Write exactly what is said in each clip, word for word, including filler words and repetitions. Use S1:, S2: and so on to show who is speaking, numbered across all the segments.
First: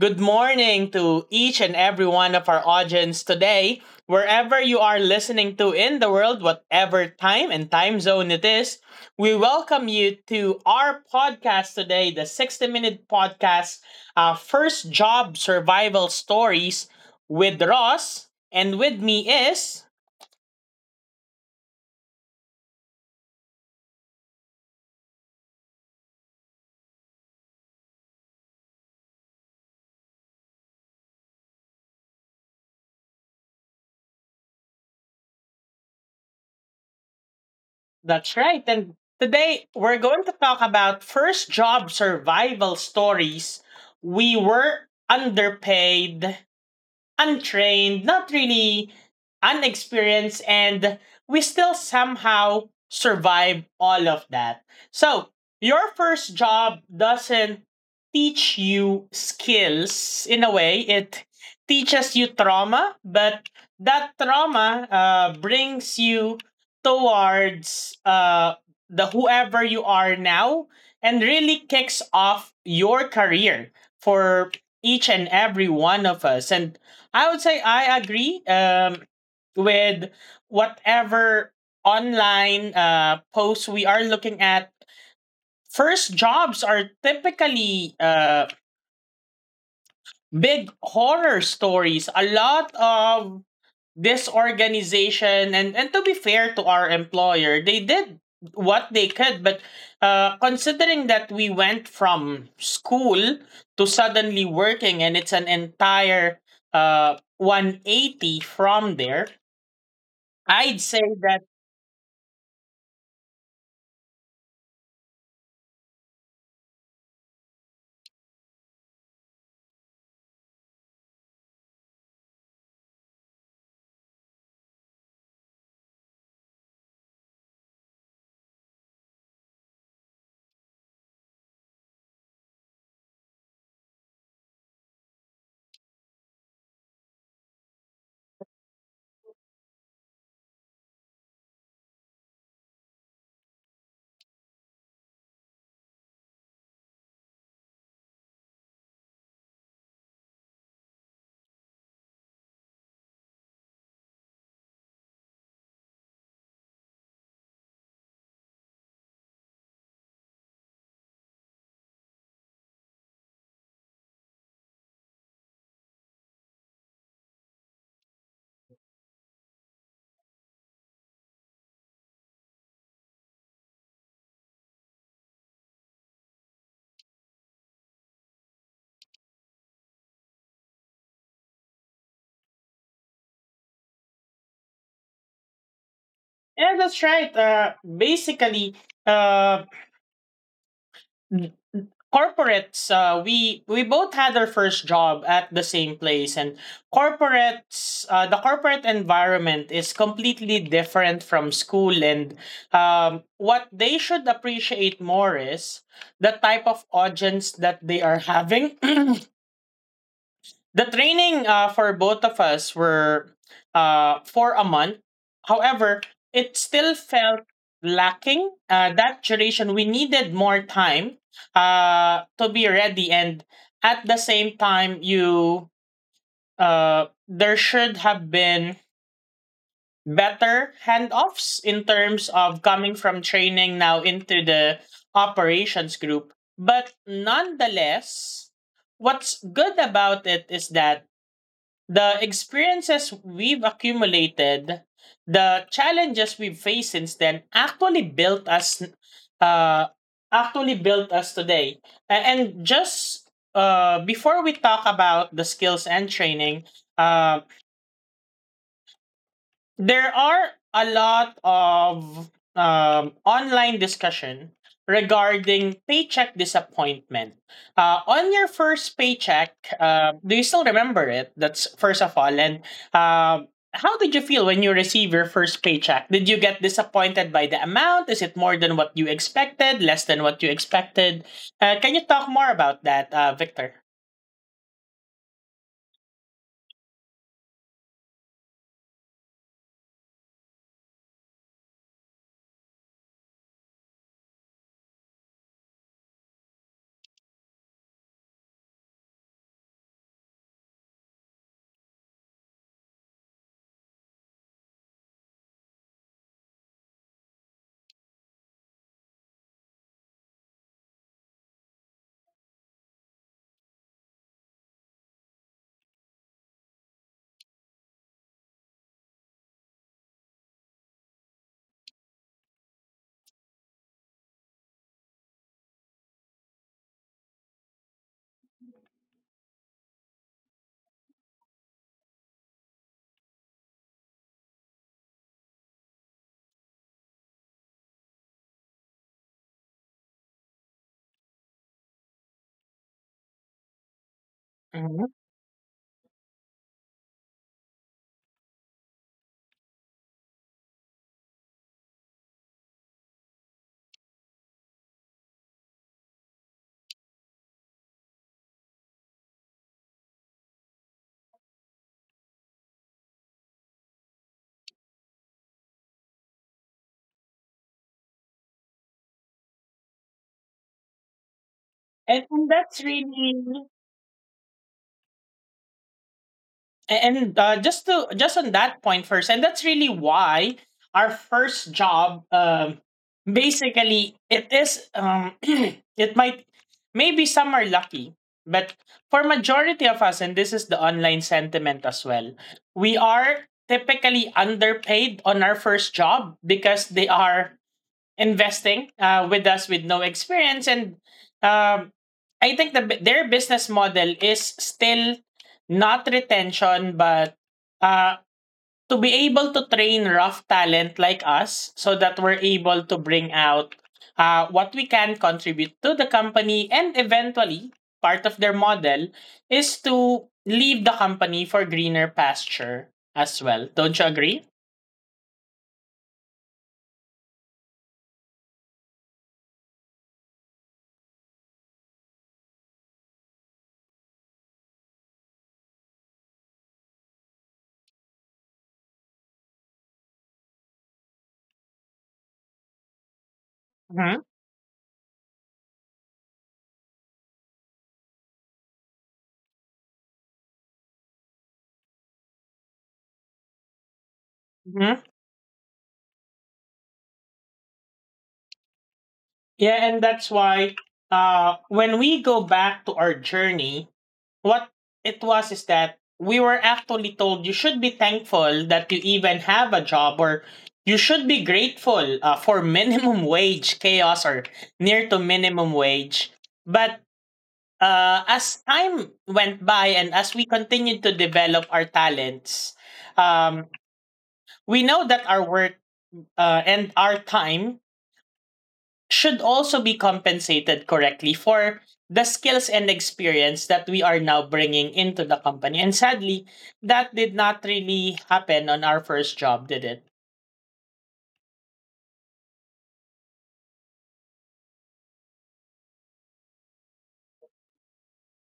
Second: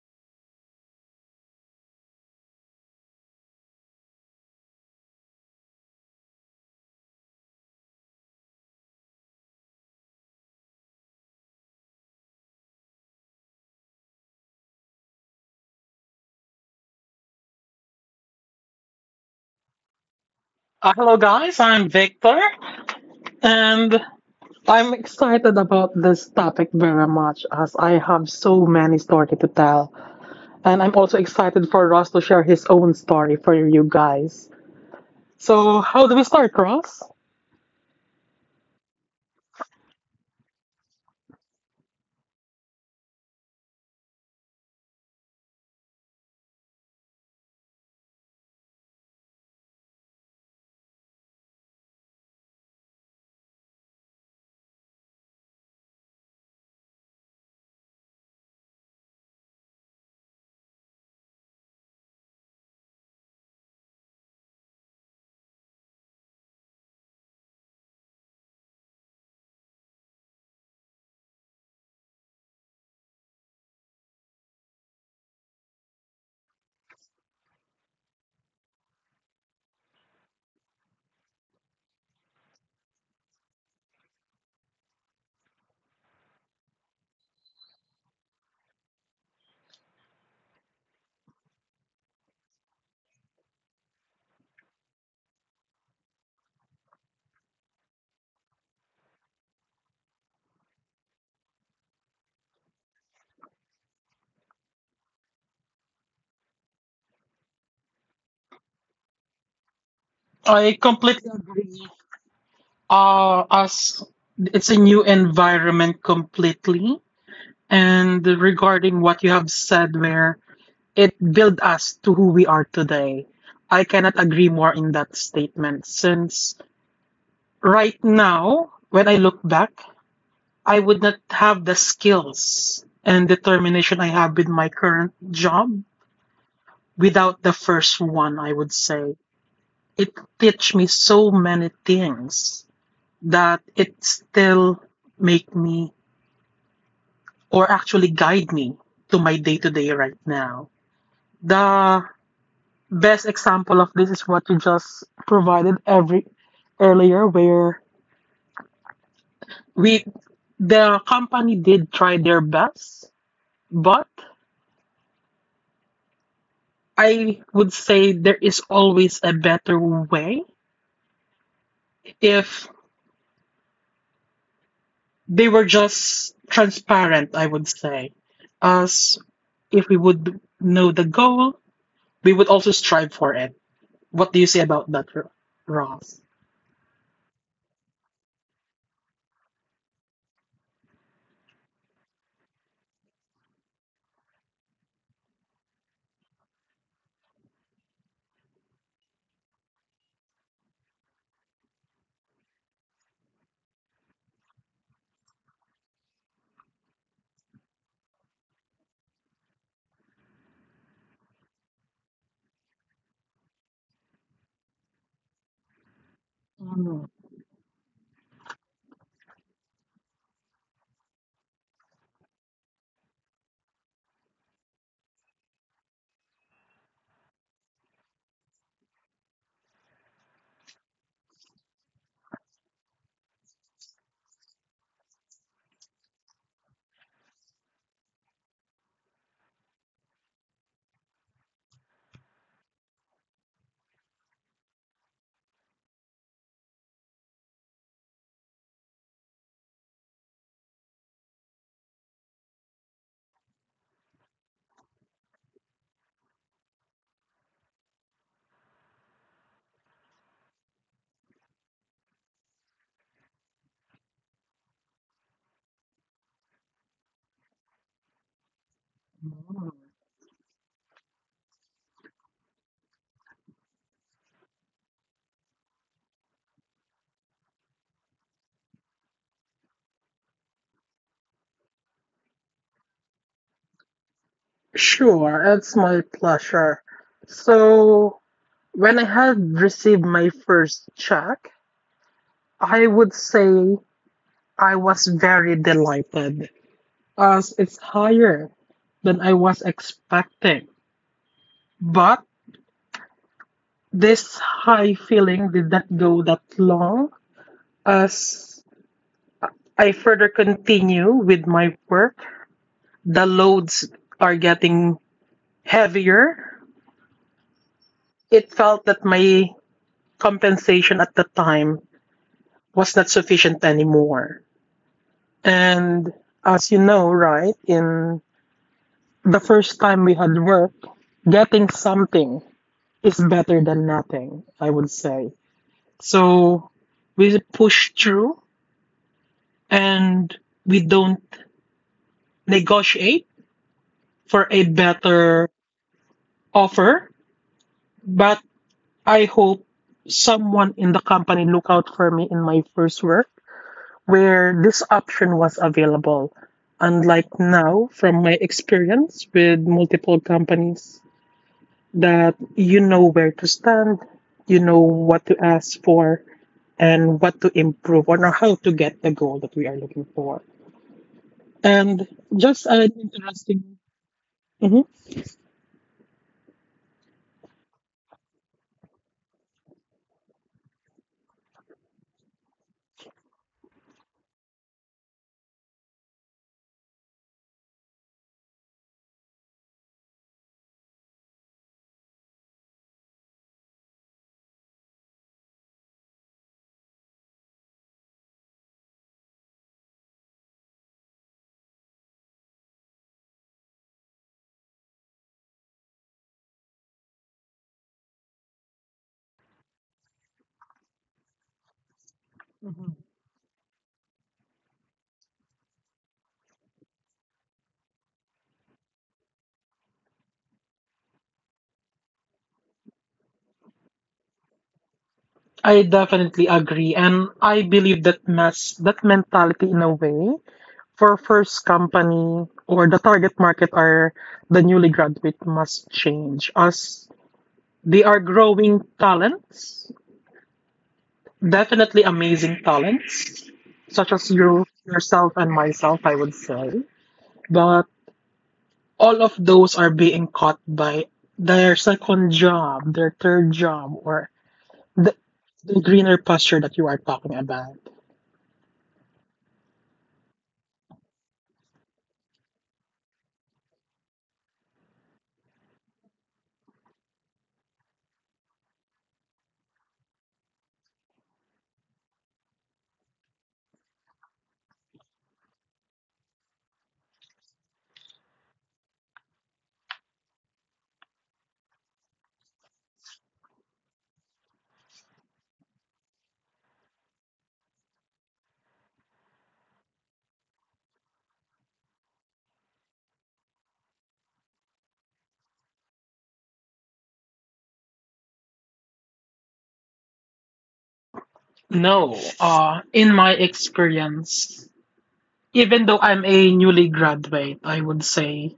S1: good morning to each and every one of our audience today, wherever you are listening to in the world, whatever time and time zone it is. We welcome you to our podcast today, the sixty Minute Podcast, uh, First Job Survival Stories with Ross. And with me is
S2: Uh, hello, guys. I'm Victor, and I'm excited about this topic very much as I have so many stories to tell. And I'm also excited for Ross to share his own story for you guys. So, how do we start, Ross?
S1: that's right. And today we're going to talk about first job survival stories. We were underpaid, untrained, not really unexperienced, and we still somehow survive all of that. So, your first job doesn't teach you skills in a way, it teaches you trauma, but that trauma uh, brings you towards uh, the whoever you are now and really kicks off your career for each and every one of us. And I would say I agree um, with whatever online uh, posts we are looking at. First jobs are typically uh, big horror stories. A lot of disorganization, and, and to be fair to our employer, they did what they could. But uh, considering that we went from school to suddenly working, and it's an entire uh, one eighty from there,
S2: I
S1: I'd say
S2: completely
S1: that
S2: agree. Uh, as it's a new environment completely, and regarding what you have said, where it built us to who we are today. I cannot agree more in that statement since right now, when I look back, I would not have the skills and determination I have with my current job without the first one, I would say. It teach me so many things that it still make me or actually guide me to my day to day right now. The best example of this is what you just provided every earlier where we the company did try their best. But I would say there is always a better way if they were just transparent, I would say. As if we would know the goal, we would also strive for it. What do you say about that, Ro- Ross?
S1: yeah, that's right. Uh, basically, uh, corporates. Uh, we we both had our first job at the same place, and corporates. Uh, the corporate environment is completely different from school, and um, what they should appreciate more is the type of audience that they are having. The training uh, for both of us were uh, for a month. However, it still
S2: Mm.
S1: felt lacking uh, that duration. We needed more time uh, to be ready, and at the same time, you uh, there should have been better handoffs in terms of coming from training now into the operations group. But nonetheless, what's good about it is that the experiences we've accumulated, the challenges we've faced since then actually built us uh actually built us today. A- And just uh before we talk about the skills and training, um there are a lot of um, online discussion regarding paycheck disappointment. Uh, on your first paycheck,
S2: Mm.
S1: uh, do you still remember it? That's first of all. And um how did you feel when you receive your first paycheck? Did you get disappointed by the amount? Is it more than what you expected? Less than what you expected? Uh, can you talk more about that, uh, Victor?
S2: Sure, it's my pleasure. So, when I had received my first check, I would say I was very delighted, as it's higher than I was expecting. But this high feeling did not go that long as I further continue with my work. The loads are getting heavier. It felt that my compensation at the time was not sufficient anymore. And as you know, right, in the first time we had work, getting something is better than nothing, I would say. So we push through and we don't negotiate for a
S1: Mhm.
S2: better offer. But I hope someone in the company look out for me in my first work where this option was available. Unlike now, from my experience with multiple companies, that you know where to stand, you know what to ask for, and what to improve on, or how to get the goal that we are looking for. And
S1: And, and
S2: just
S1: that's
S2: an
S1: really,
S2: interesting. Mhm.
S1: A- and uh, just to just on that point first, and that's really why our first job um basically it is um it might maybe some are lucky, but for majority of us, and this is the online sentiment as well, we are typically underpaid on our first job because they are investing uh, with us with no experience, and um, I think the, bu- their business model is still not retention but uh, to be able to train rough talent like us so that we're able
S2: Mhm.
S1: to bring out uh, what we can contribute to the company, and eventually part of their model is to leave the company for greener pasture as well, don't you agree?
S2: I definitely agree, and I believe that mass that mentality in a way for first company or the target market are the newly graduate must change as they are growing talents, definitely amazing talents, such as you yourself and myself, I would say. But all of those are being caught by their second job, their third job, or
S1: Hmm.
S2: The, the greener pasture that you are talking about.
S1: Yeah, and that's why uh when we go back to our journey, what it was is that we were actually told you should be thankful that you even have a job, or you should be grateful uh, for minimum wage chaos or near to minimum wage. But uh, as time went by and as we continued to develop our talents, um, we know that our work uh, and our time should also be compensated correctly for the skills and experience that we are now bringing into the company. And sadly, that did not really happen on our first job, did it?
S2: No, uh, in my experience, even though I'm a newly graduate, I would say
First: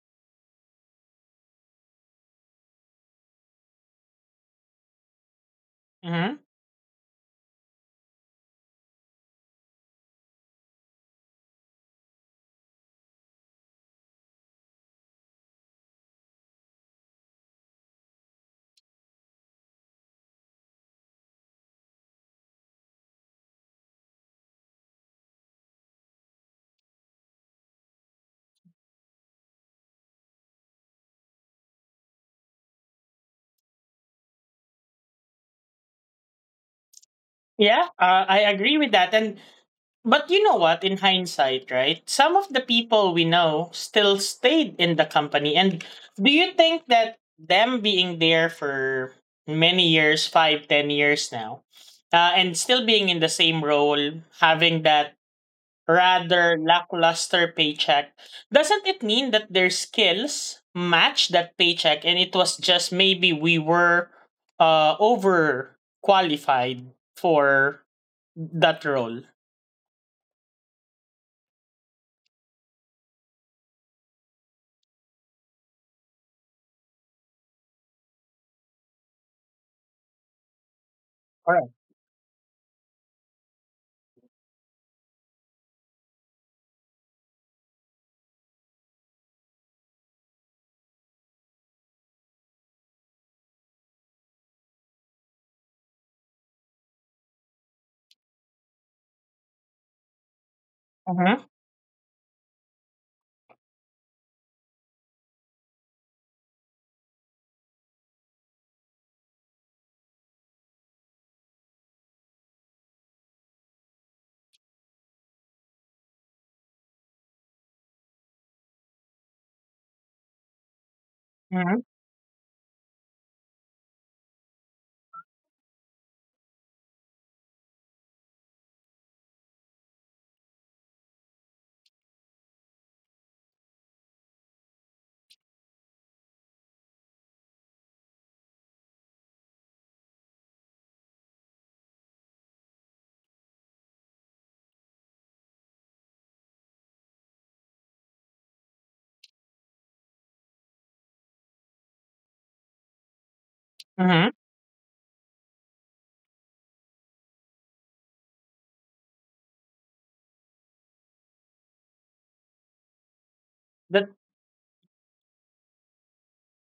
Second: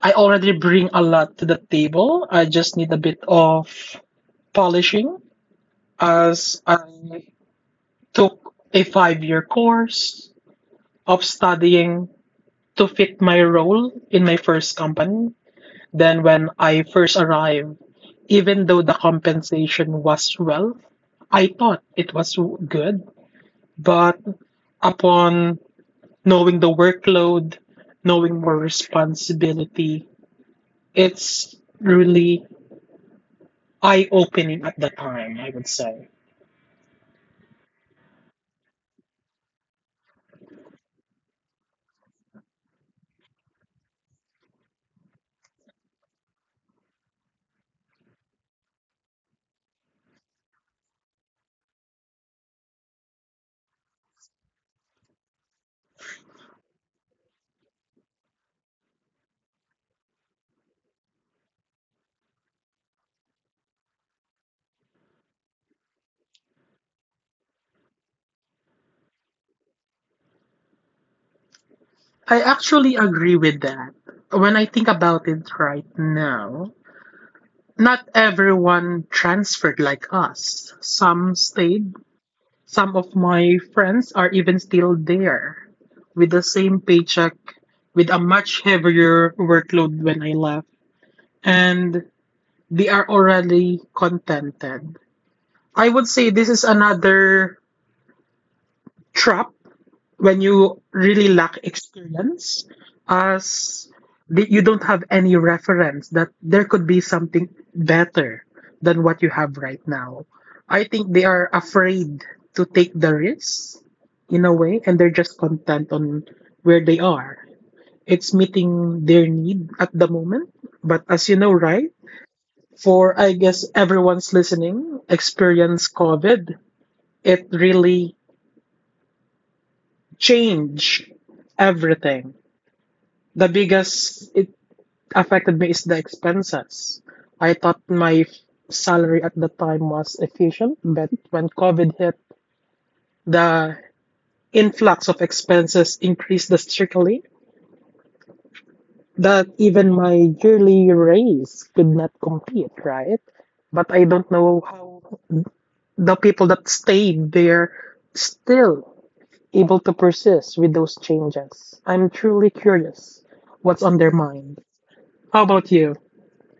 S2: I already bring a lot to the table. I just need a bit of polishing
S1: Hmm.
S2: as I took a five year course of studying to fit my role in my first company. Than when I first arrived. Even though the compensation was well, I thought it was good, but upon knowing the workload, knowing more responsibility, it's really eye opening at the time, I would say.
S1: Yeah, uh, I agree with that. And but you know what, in hindsight, right? Some of the people we know still stayed in the company. And do you think that them being there for many years, five, ten years now, uh, and still being in the same role, having that rather lackluster paycheck, doesn't it mean that their skills match that paycheck and it was just maybe we were uh, over qualified for that role?
S2: I actually agree with that. When I think about it right now, not everyone transferred like us. Some
S1: Correct.
S2: stayed. Some of my friends are even still there with the same paycheck, with a much heavier workload when I left, and they are already contented. I would say this is another trap when you really lack experience, as th- you don't have any reference that there could be something better than what you have right now. I think they are afraid to take the risk in a way, and they're just content on where they are. It's meeting their need at the moment, but as you know,
S1: Mhm,
S2: right, for I guess everyone's listening experience, COVID, it really changed everything. The biggest it affected me is the expenses. I thought my f- salary at the time was efficient, but when COVID hit, the influx of expenses increased drastically that even my yearly raise could not compete, right? But I
S1: mhm.
S2: don't know how the people that stayed there still able to persist with those changes. I'm truly curious what's on
S1: That
S2: their mind. How about you?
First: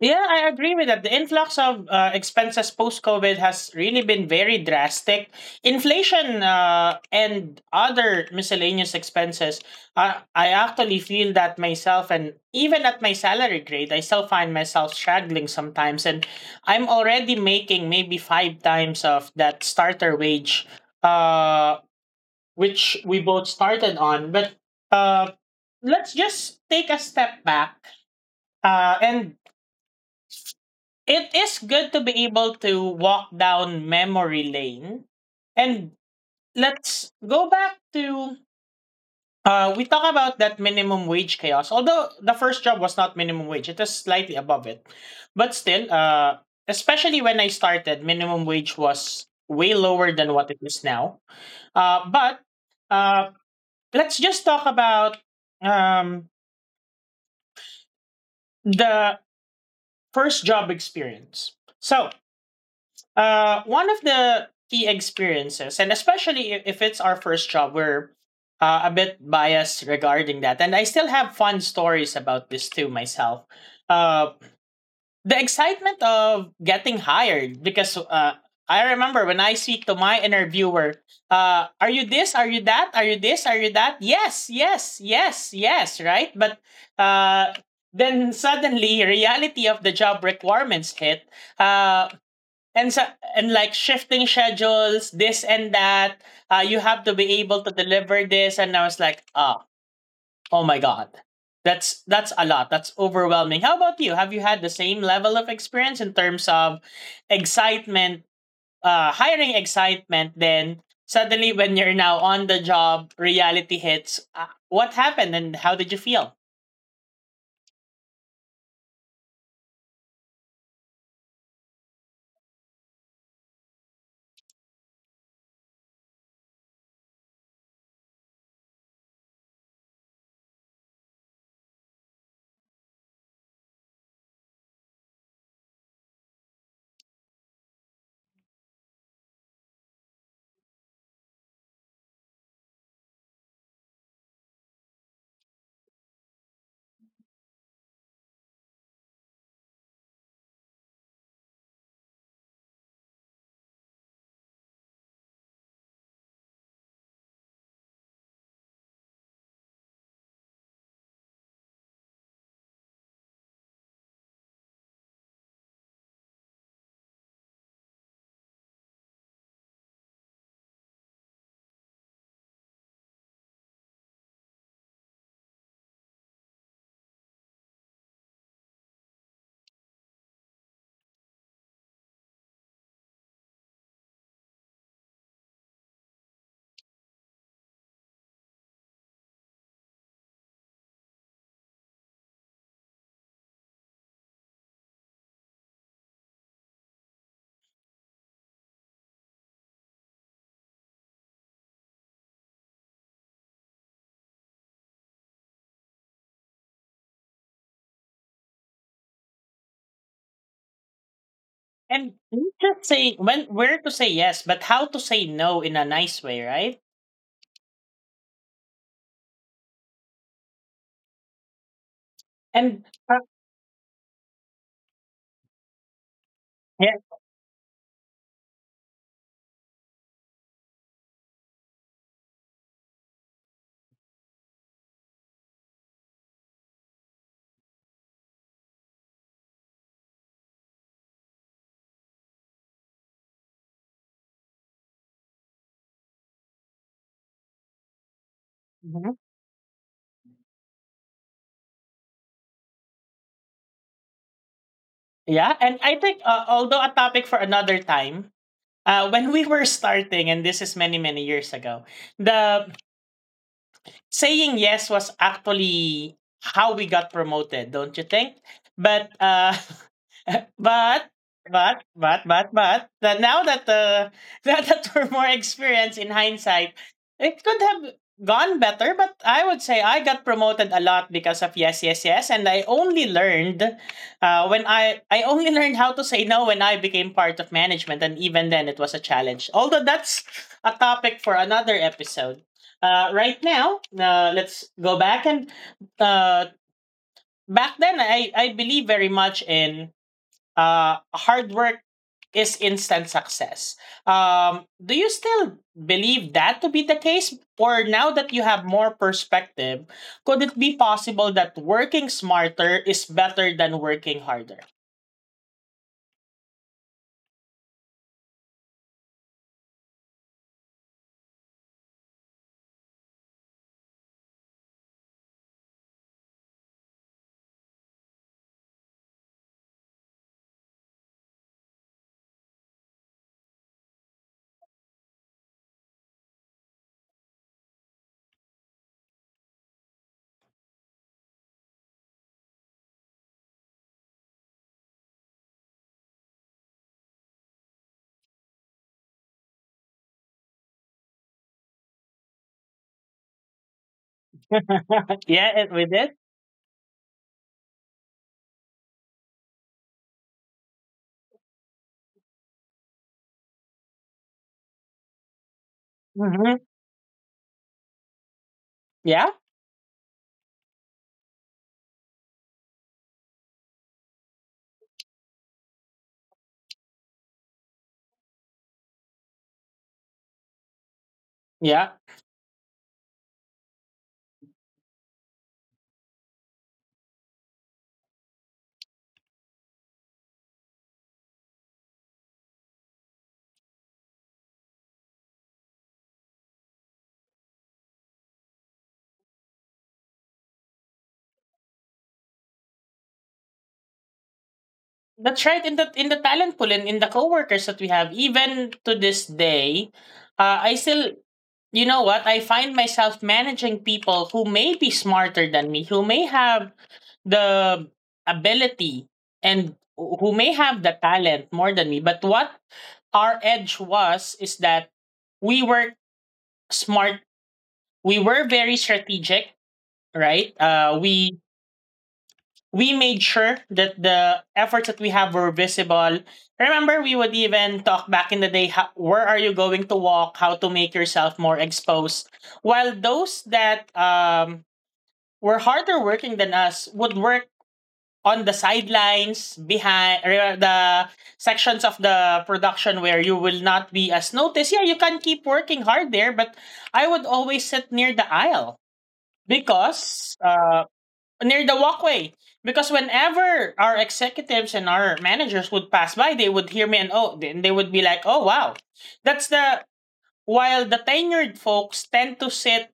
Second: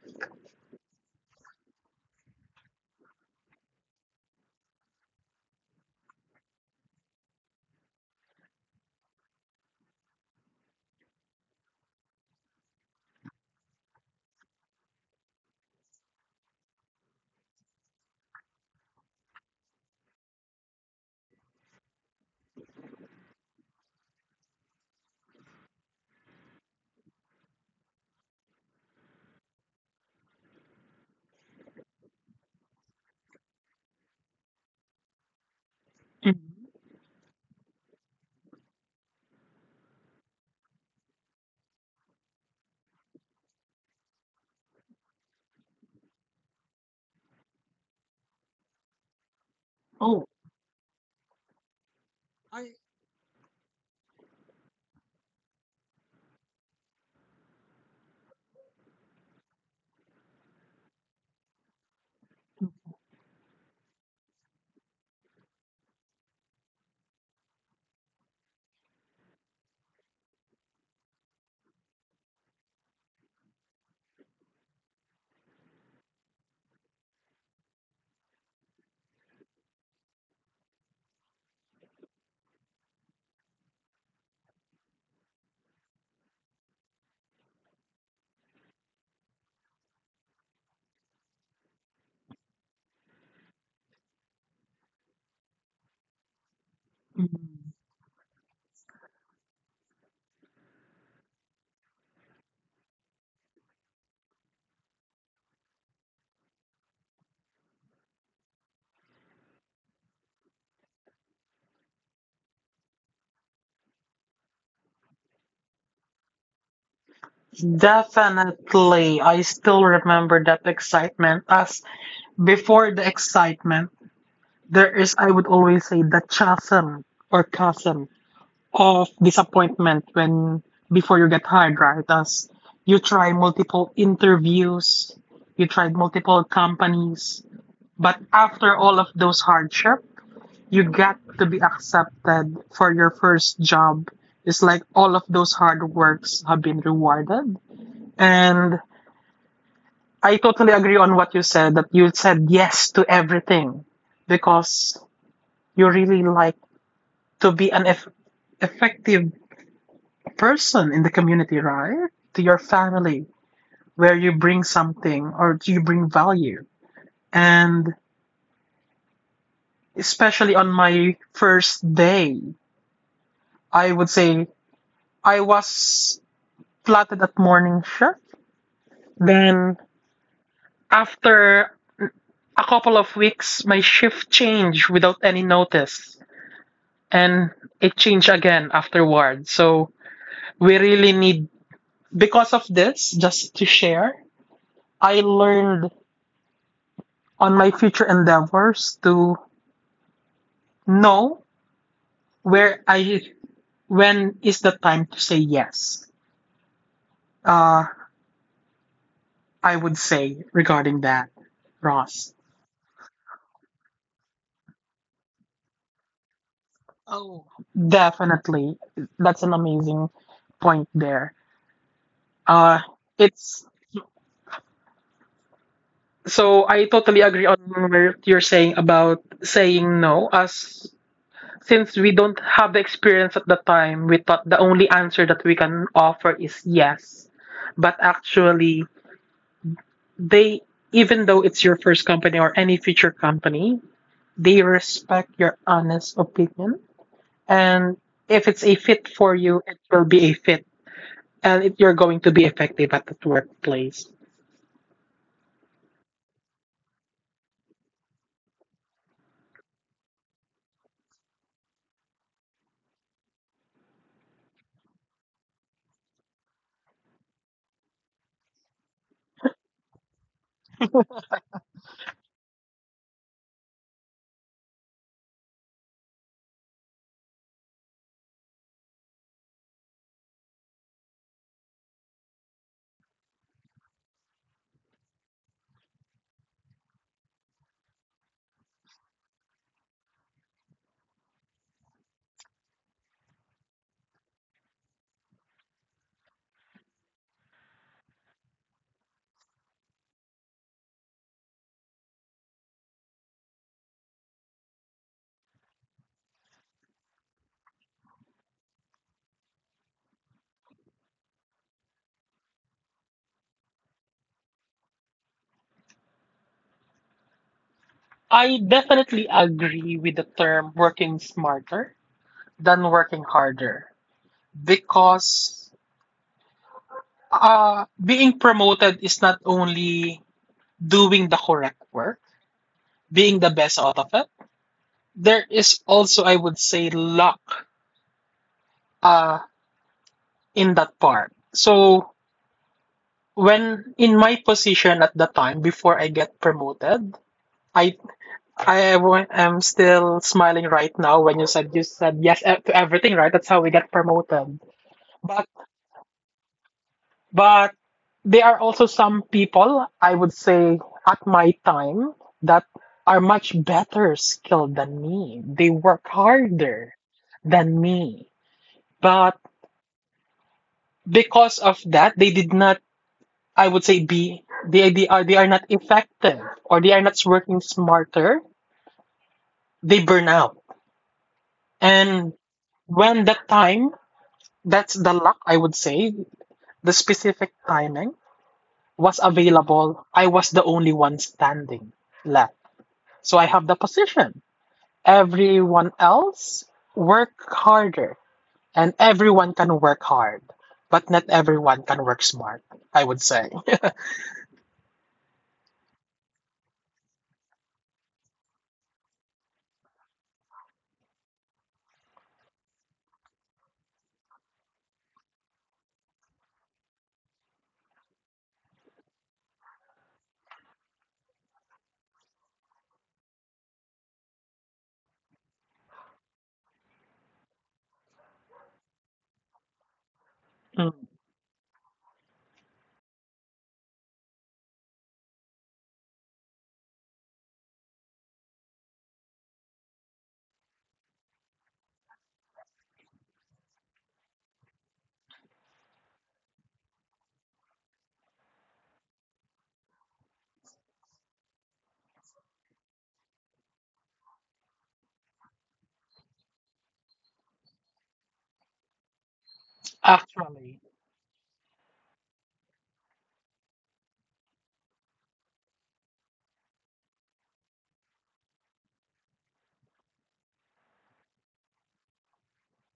S1: yeah, I agree with that. The influx of uh, expenses post COVID has really been very drastic. Inflation uh, and other miscellaneous expenses. Uh, I actually feel that myself, and even at my salary grade, I still find myself struggling sometimes. And I'm already making maybe five times of that starter wage, uh, which we both started on. But uh, let's just take a step back uh, and it is good to be able to walk down memory lane. And
S2: Mhm.
S1: let's go back to uh, we talk about that minimum wage chaos. Although the first job was not minimum wage, it is slightly above it. But still, uh, especially when I started, minimum wage was way lower
S2: Oh.
S1: than what it is now. Uh, but uh, let's just talk about um, the first job experience. So, Uh, one of the key experiences, and especially i- if it's our first job, we're uh, a bit biased regarding that. And I still have fun stories about this too myself. Uh, the excitement of getting hired, because uh, I remember when I speak to my interviewer, uh, are you this? Are you that? Are you this? Are you that? Yes, yes, yes, yes, right? But uh, then suddenly, reality of the job requirements hit. Uh, and so and like shifting schedules, this and that. Uh, you have to be able to
S2: Mhm.
S1: deliver this, and I was like, oh, oh my god, that's that's a lot. That's overwhelming. How about you? Have you had the same level of experience in terms of excitement, uh, hiring excitement? Then suddenly, when you're now on the job, reality hits. Uh, what happened, and how did you feel?
S2: Definitely. I still remember that excitement. As before the excitement, there is, I would always say, the chasm or chasm of disappointment when before you get hired, right? As you try multiple interviews, you try multiple companies, but after all of those hardship, you get to be accepted for your first job. It's like all of those hard works have been rewarded. And I totally agree on what you said that you said yes to everything because you really like to be an eff- effective person in the community, right? To your family, where you bring something or you bring value. And especially on my first day, I would say I was flatted at morning shift. Then after a couple of weeks, my shift changed without any notice, and it changed again afterward. So we really need, because of this, just to share, I learned on my future endeavors to know where I, when is the time to say yes. Uh, I would say regarding that,
S1: And
S2: Ross.
S1: not just say when where to say yes, but how to say no in a nice way, right?
S2: Oh, definitely. That's an amazing point there. Uh,
S1: And uh,
S2: it's So I
S1: yeah,
S2: totally agree on what you're saying about saying no. As since we don't have the experience at the time, we thought the only answer that we can offer is yes. But actually, they, even though it's your first company or any future company, they respect your honest opinion. And if it's a fit
S1: mm-hmm.
S2: for you, it will be a fit, and it, you're going to be effective at the workplace.
S1: Yeah, and I think uh, although a topic for another time, uh, when we were starting, and this is many many years ago, the saying yes was actually how we got promoted, don't you think? But uh, But but but but but that now that uh, now that we're more experienced in hindsight, it could have gone better. But I would say I got promoted a lot because of yes, yes, yes, and I only learned uh, when I I only learned how to say no when I became part of management, and even then it was a challenge. Although that's a topic for another episode. Uh, right now, uh, let's go back and uh, back then I I believe very much in uh, hard work is instant success. Um, do you still believe that to be the case? Or now that you have more perspective, could it be possible that working smarter is better than working harder?
S2: I definitely agree with the term working smarter than working harder, because Uh, being promoted is not only doing the correct work, being the best out of it. There is also, I would say, luck uh, in that part. So when in my position at the time before I get promoted, I I wa- am still smiling right now when you said you said yes e- to everything, right? That's how we get promoted.
S1: Yeah, it, we did.
S2: But there are also some people, I would say, at my time that are much better skilled than me. They work
S1: Hmm.
S2: harder than me.
S1: Yeah,
S2: But because of that, they did not, I would say, be, they, they are, they are not effective, or they are not working smarter. They burn out.
S1: yeah.
S2: And when that time, that's the luck, I would say, the specific timing was available, I was the only one standing left. So I have the position. Everyone else work harder, and everyone can work hard, but not everyone can work smart, I would say.
S1: That's right. In the in the talent pool and in the coworkers that we have, even to this day, uh, I still, you know what? I find myself managing people who may be smarter than me, who may have the ability and who may have the talent more than me. But what our edge was is that we were smart. We were very strategic, right?
S2: Mm.
S1: Uh, we we made sure that the efforts that we have were visible. Remember, we would even talk back in the day how, where are you going to walk, how to make yourself more exposed. While those that um, were harder working than us would work on the sidelines, behind re- the sections of the production where you will not be as noticed. Yeah, you can keep working hard there, but I would always sit near the aisle because
S2: Actually,
S1: uh, near the walkway. Because whenever our executives and our managers would pass by, they would hear me and oh, then they would be like, oh wow. That's the while the tenured folks tend to sit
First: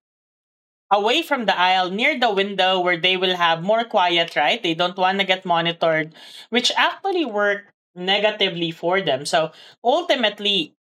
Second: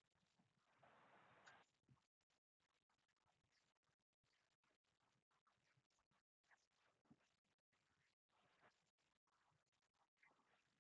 S1: away from the aisle near the window where they will have more quiet, right? They don't want to get monitored, which actually worked negatively for them. So ultimately,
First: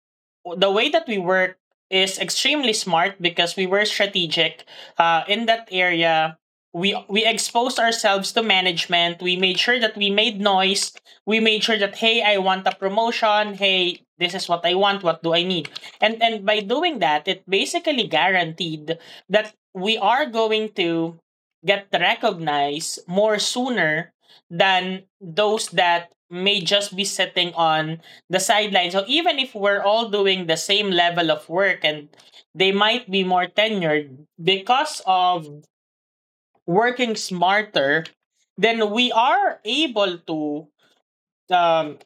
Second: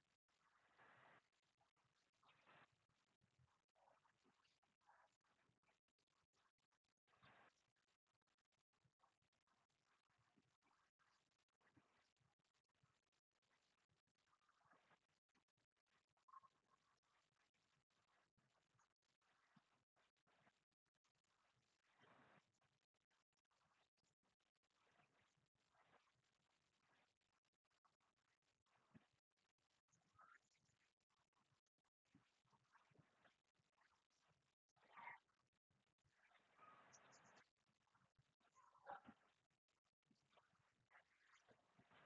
S1: the way that we work is extremely smart because we were strategic uh, in that area. We, we exposed ourselves to management. We made sure that we made noise. We made sure that hey, I want a promotion. Hey, this is what I want. What do I need? And and by doing that, it basically guaranteed that we are going to get recognized more sooner than those that may just be sitting on the sidelines. So even if we're all doing the same level of work and they might be more tenured because of working smarter, then we are able to um,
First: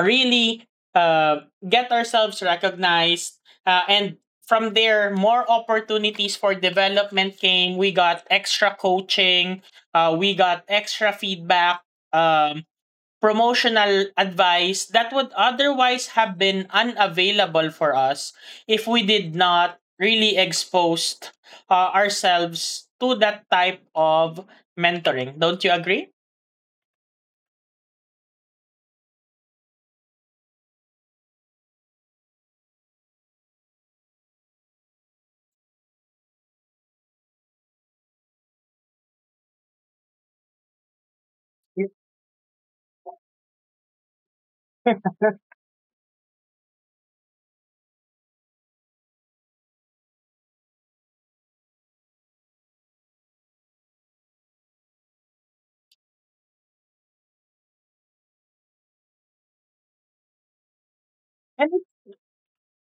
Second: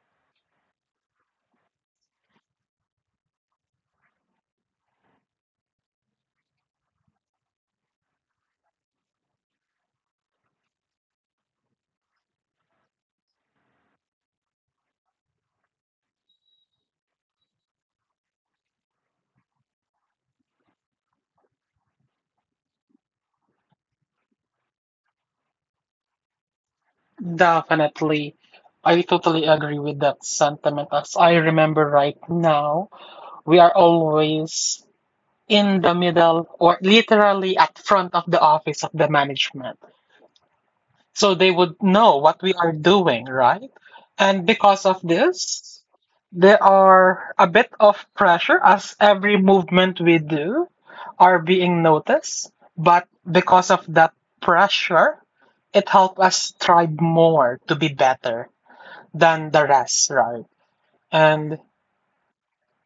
S1: really uh, get ourselves recognized. Uh, and from there, more opportunities for development came. We got extra coaching, uh, we got extra feedback, um, promotional advice that would otherwise have been unavailable for us if we did not really exposed uh, ourselves to that type of mentoring. Don't you agree?
S2: definitely. I totally agree with that sentiment. As I remember right now, we are always in the middle or literally at front of the office of the management. So they would
S1: Yeah.
S2: know what we are doing, right? And because of this, there are a bit of pressure as every movement we do are being noticed. But because of that pressure, it helped us strive more to be better than the rest, right? And
S1: And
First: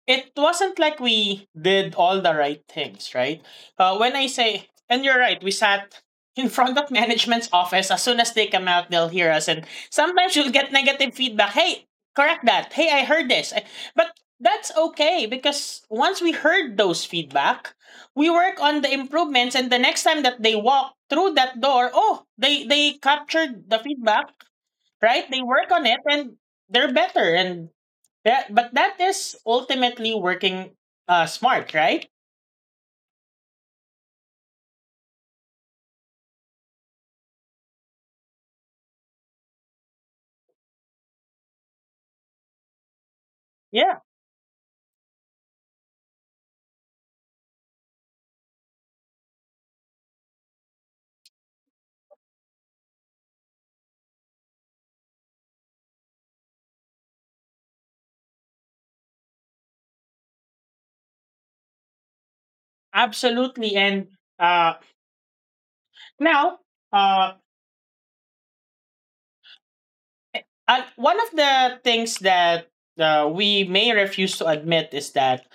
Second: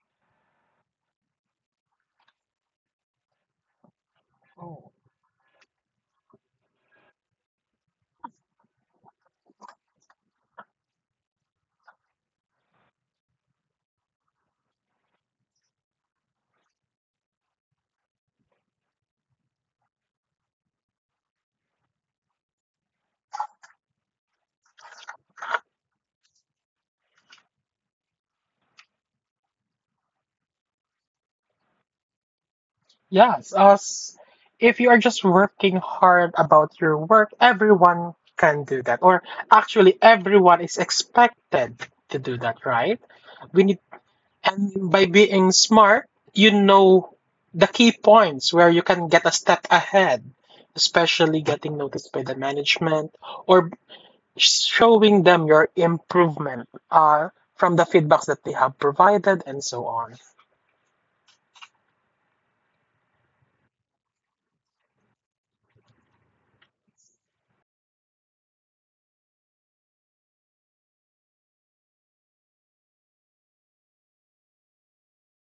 S1: it wasn't like we did all the right things, right? Uh, when I say, and you're right, we sat in front of management's office. As soon as they come out, they'll hear us. And sometimes you'll get negative feedback. Hey, correct that. Hey, I heard this. I- But that's okay because once we heard those feedback, we work on the improvements. And the next time that they walk through that door, oh, they, they captured the feedback, right? They work on it and they're better. And that, but that is ultimately working uh, smart, right?
S2: yes, as if you are just working hard about your work, everyone can do that. Or actually, everyone is expected to do that, right? We need,
S1: Yeah,
S2: and by being smart, you know the key points where you can get a step ahead, especially getting noticed by the management or showing them your improvement uh, from the feedbacks that they have provided and so on.
S1: absolutely. And uh, now, uh, uh, one of the things that uh, we may refuse to admit is that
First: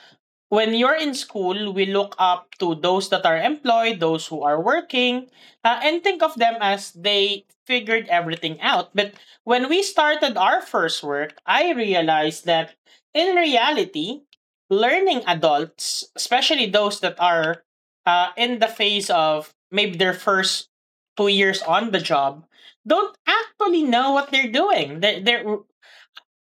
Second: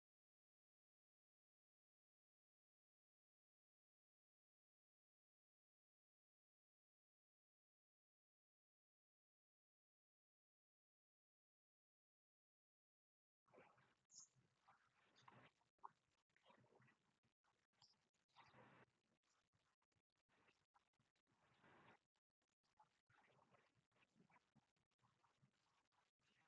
S1: when you're in school, we look up to those that are employed, those who are working, uh, and think of them as they figured everything out. But when we started our first work, I realized that in reality, learning adults, especially those that are uh, in the phase of maybe their first two years on the job, don't actually know what they're doing. They're, they're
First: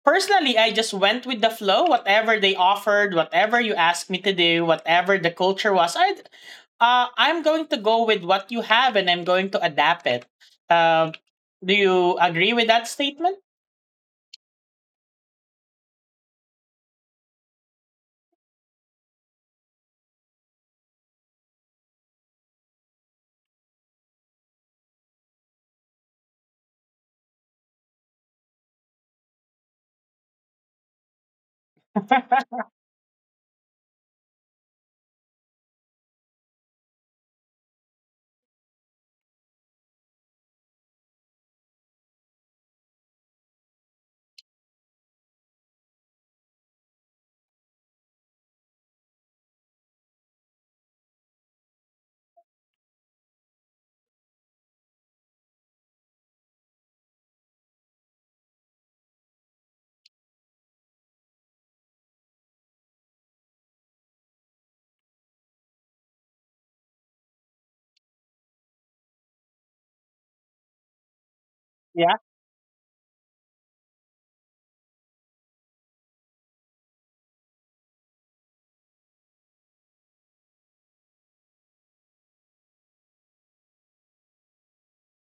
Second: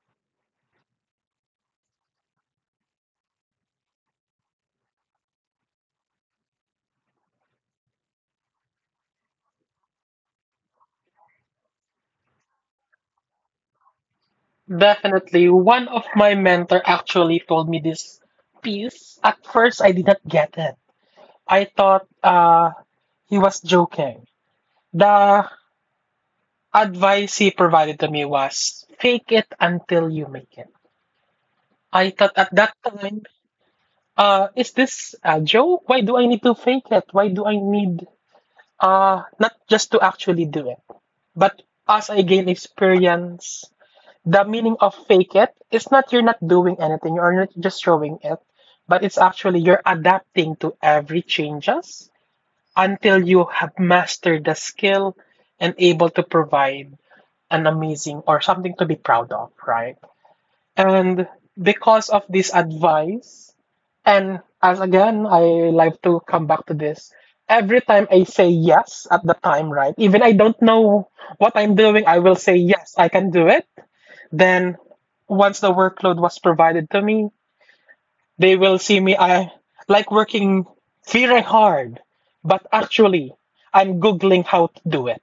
S1: personally, I just went with the flow, whatever they offered, whatever you asked me to do, whatever the culture was. I uh, I'm going to go with what you have and I'm going to adapt it. Um, do you agree with that statement?
S2: Definitely. One of my mentor actually told me this piece. At first, I did not get it. I thought uh, he was joking. The advice he provided to me was fake it until you make it. I thought at that time, uh, is this a joke? Why do I need to fake it? Why do I need uh, not just to actually do it? But as I gain experience, the meaning of fake it is not you're not doing anything, you're not just showing it, but it's actually you're adapting to every changes until you have mastered the skill and able to provide an amazing or something to be proud of, right? And because of this advice, and as again, I like to come back to this, every time I say yes at the time, right, even I don't know what I'm doing,
S1: Yeah,
S2: I will say yes I can do it. Then, once the workload was provided to me, they will see me I like working very hard, but actually, I'm googling how to do it.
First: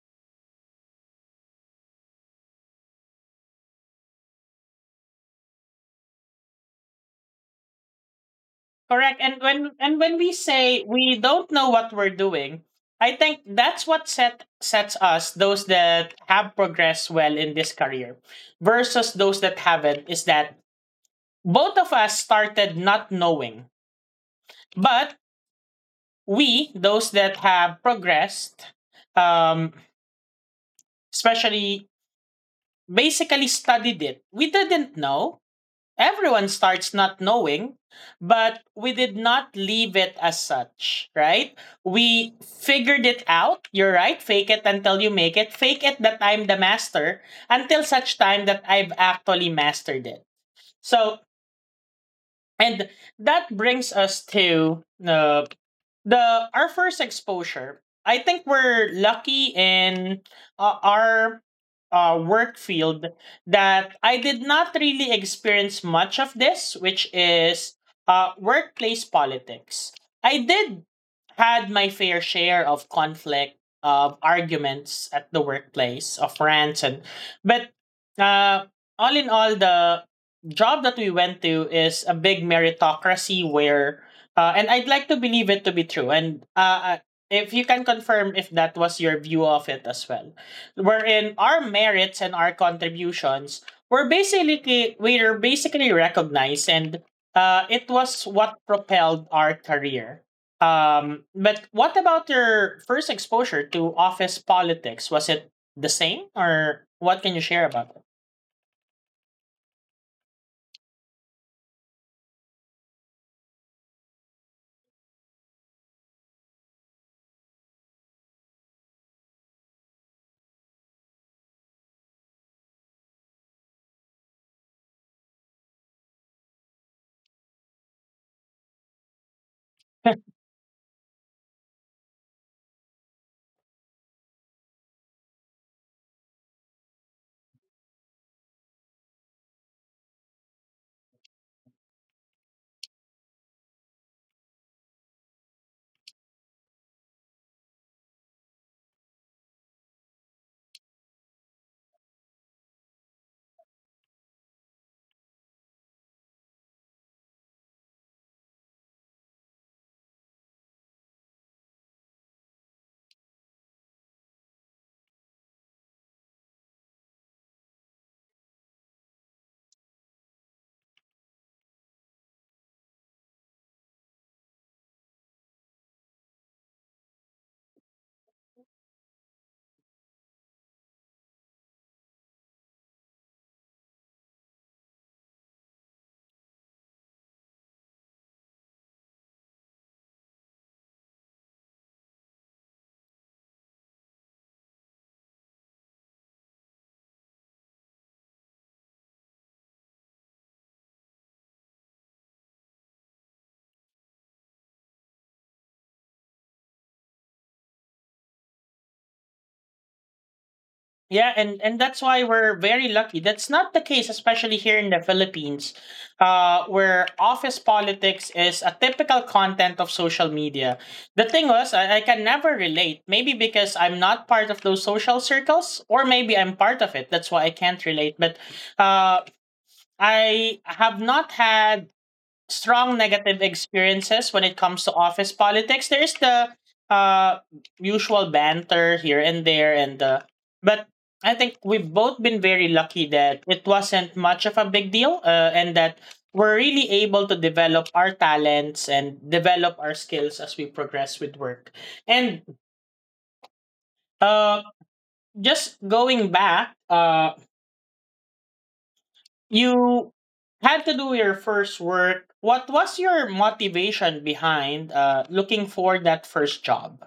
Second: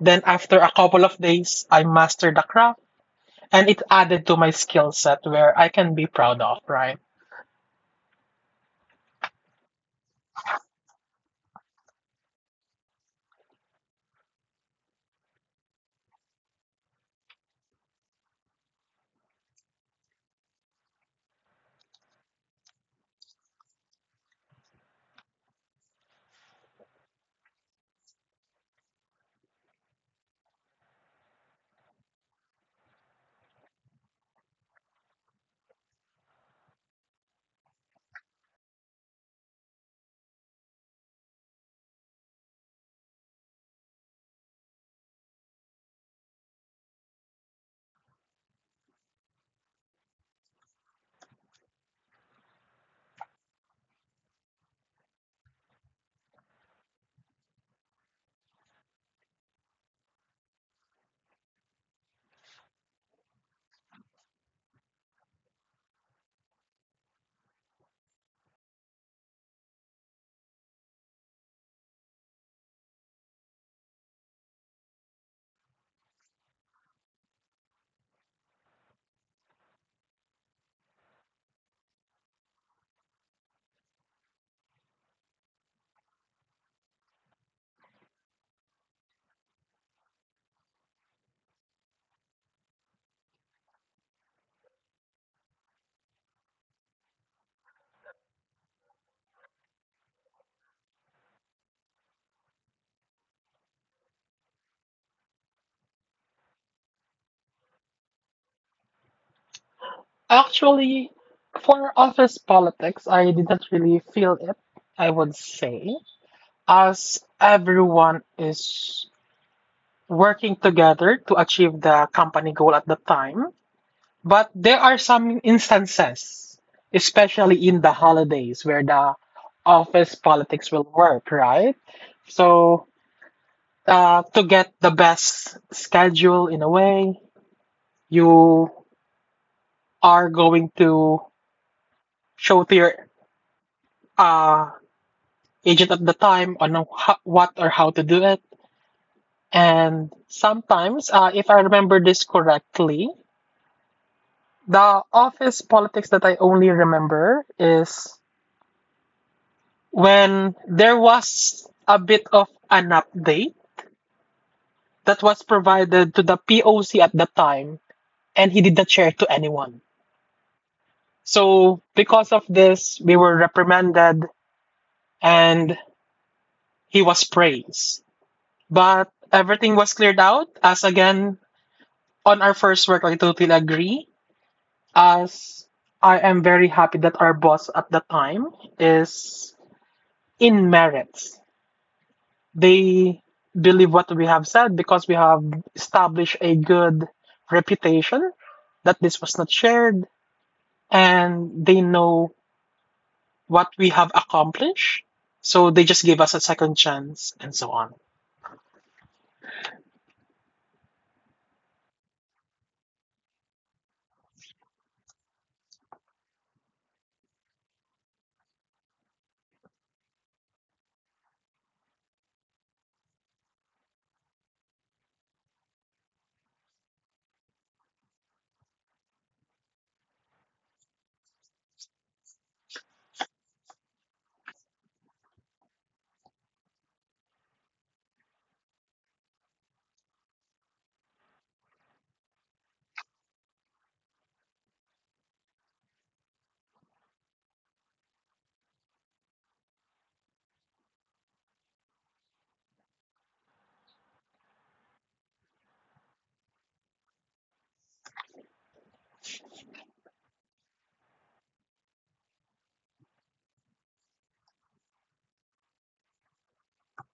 S2: Then after a couple of days, I mastered the craft, and it added to my skill set where I can be proud of, right?
S1: correct. And when and when we say we don't know what we're doing, I think that's what set sets us those that have progressed well in this career versus those that haven't is that both of us started not knowing. But we those that have progressed, um especially, basically studied it. We didn't know, everyone starts not knowing, but we did not leave it as such, right? We figured it out. You're right, fake it until you make it. Fake it that I'm the master until such time that I've actually mastered it. So and that brings us to uh, the our first exposure. I think we're lucky in uh, our uh, work field that I did not really experience much of this, which is uh, workplace politics. I did had my fair share of conflict, of arguments at the workplace, of rants and but uh, all in all the job that we went to is a big meritocracy where Uh, and I'd like to believe it to be true. And uh, uh, if you can confirm if that was your view of it as well, wherein our merits and our contributions were basically were basically recognized, and uh, it was what propelled our career. Um, but what about your first exposure to office politics? Was it the same, or what can you share about it?
S2: Actually, for office politics, I didn't really feel it, I would say, as everyone is working together to achieve the company goal at the time. But there are some instances, especially in the holidays, where the office politics will work, right? So, uh, to get the best schedule in a way, you are going to show to your uh, agent at the time on how, what or how to do it. And sometimes, uh, if I remember this correctly, the office politics that I only remember is when there was a bit of an update that was provided to the P O C at the time, and he did not share it to anyone. So, because of this, we were reprimanded and he was praised. But everything was cleared out, as again, on our first work, I totally agree. As I am very happy that our boss at the time is in merits, they believe what we have said because we have established a good reputation, that this was not shared and they know what we have accomplished, so they just give us a second chance and so on.
S1: Yeah, and and that's why we're very lucky. That's not the case, especially here in the Philippines, uh, where office politics is a typical content of social media. The thing was, I, I can never relate. Maybe because I'm not part of those social circles, or maybe I'm part of it. That's why I can't relate. But uh, I have not had strong negative experiences when it comes to office politics. There's the uh usual banter here and there and uh but I think we've both been very lucky that it wasn't much of a big deal uh, and that we're really able to develop our talents and develop our skills as we progress with work. And uh just going back, uh you had to do your first work. What was your motivation behind uh, looking for that first job?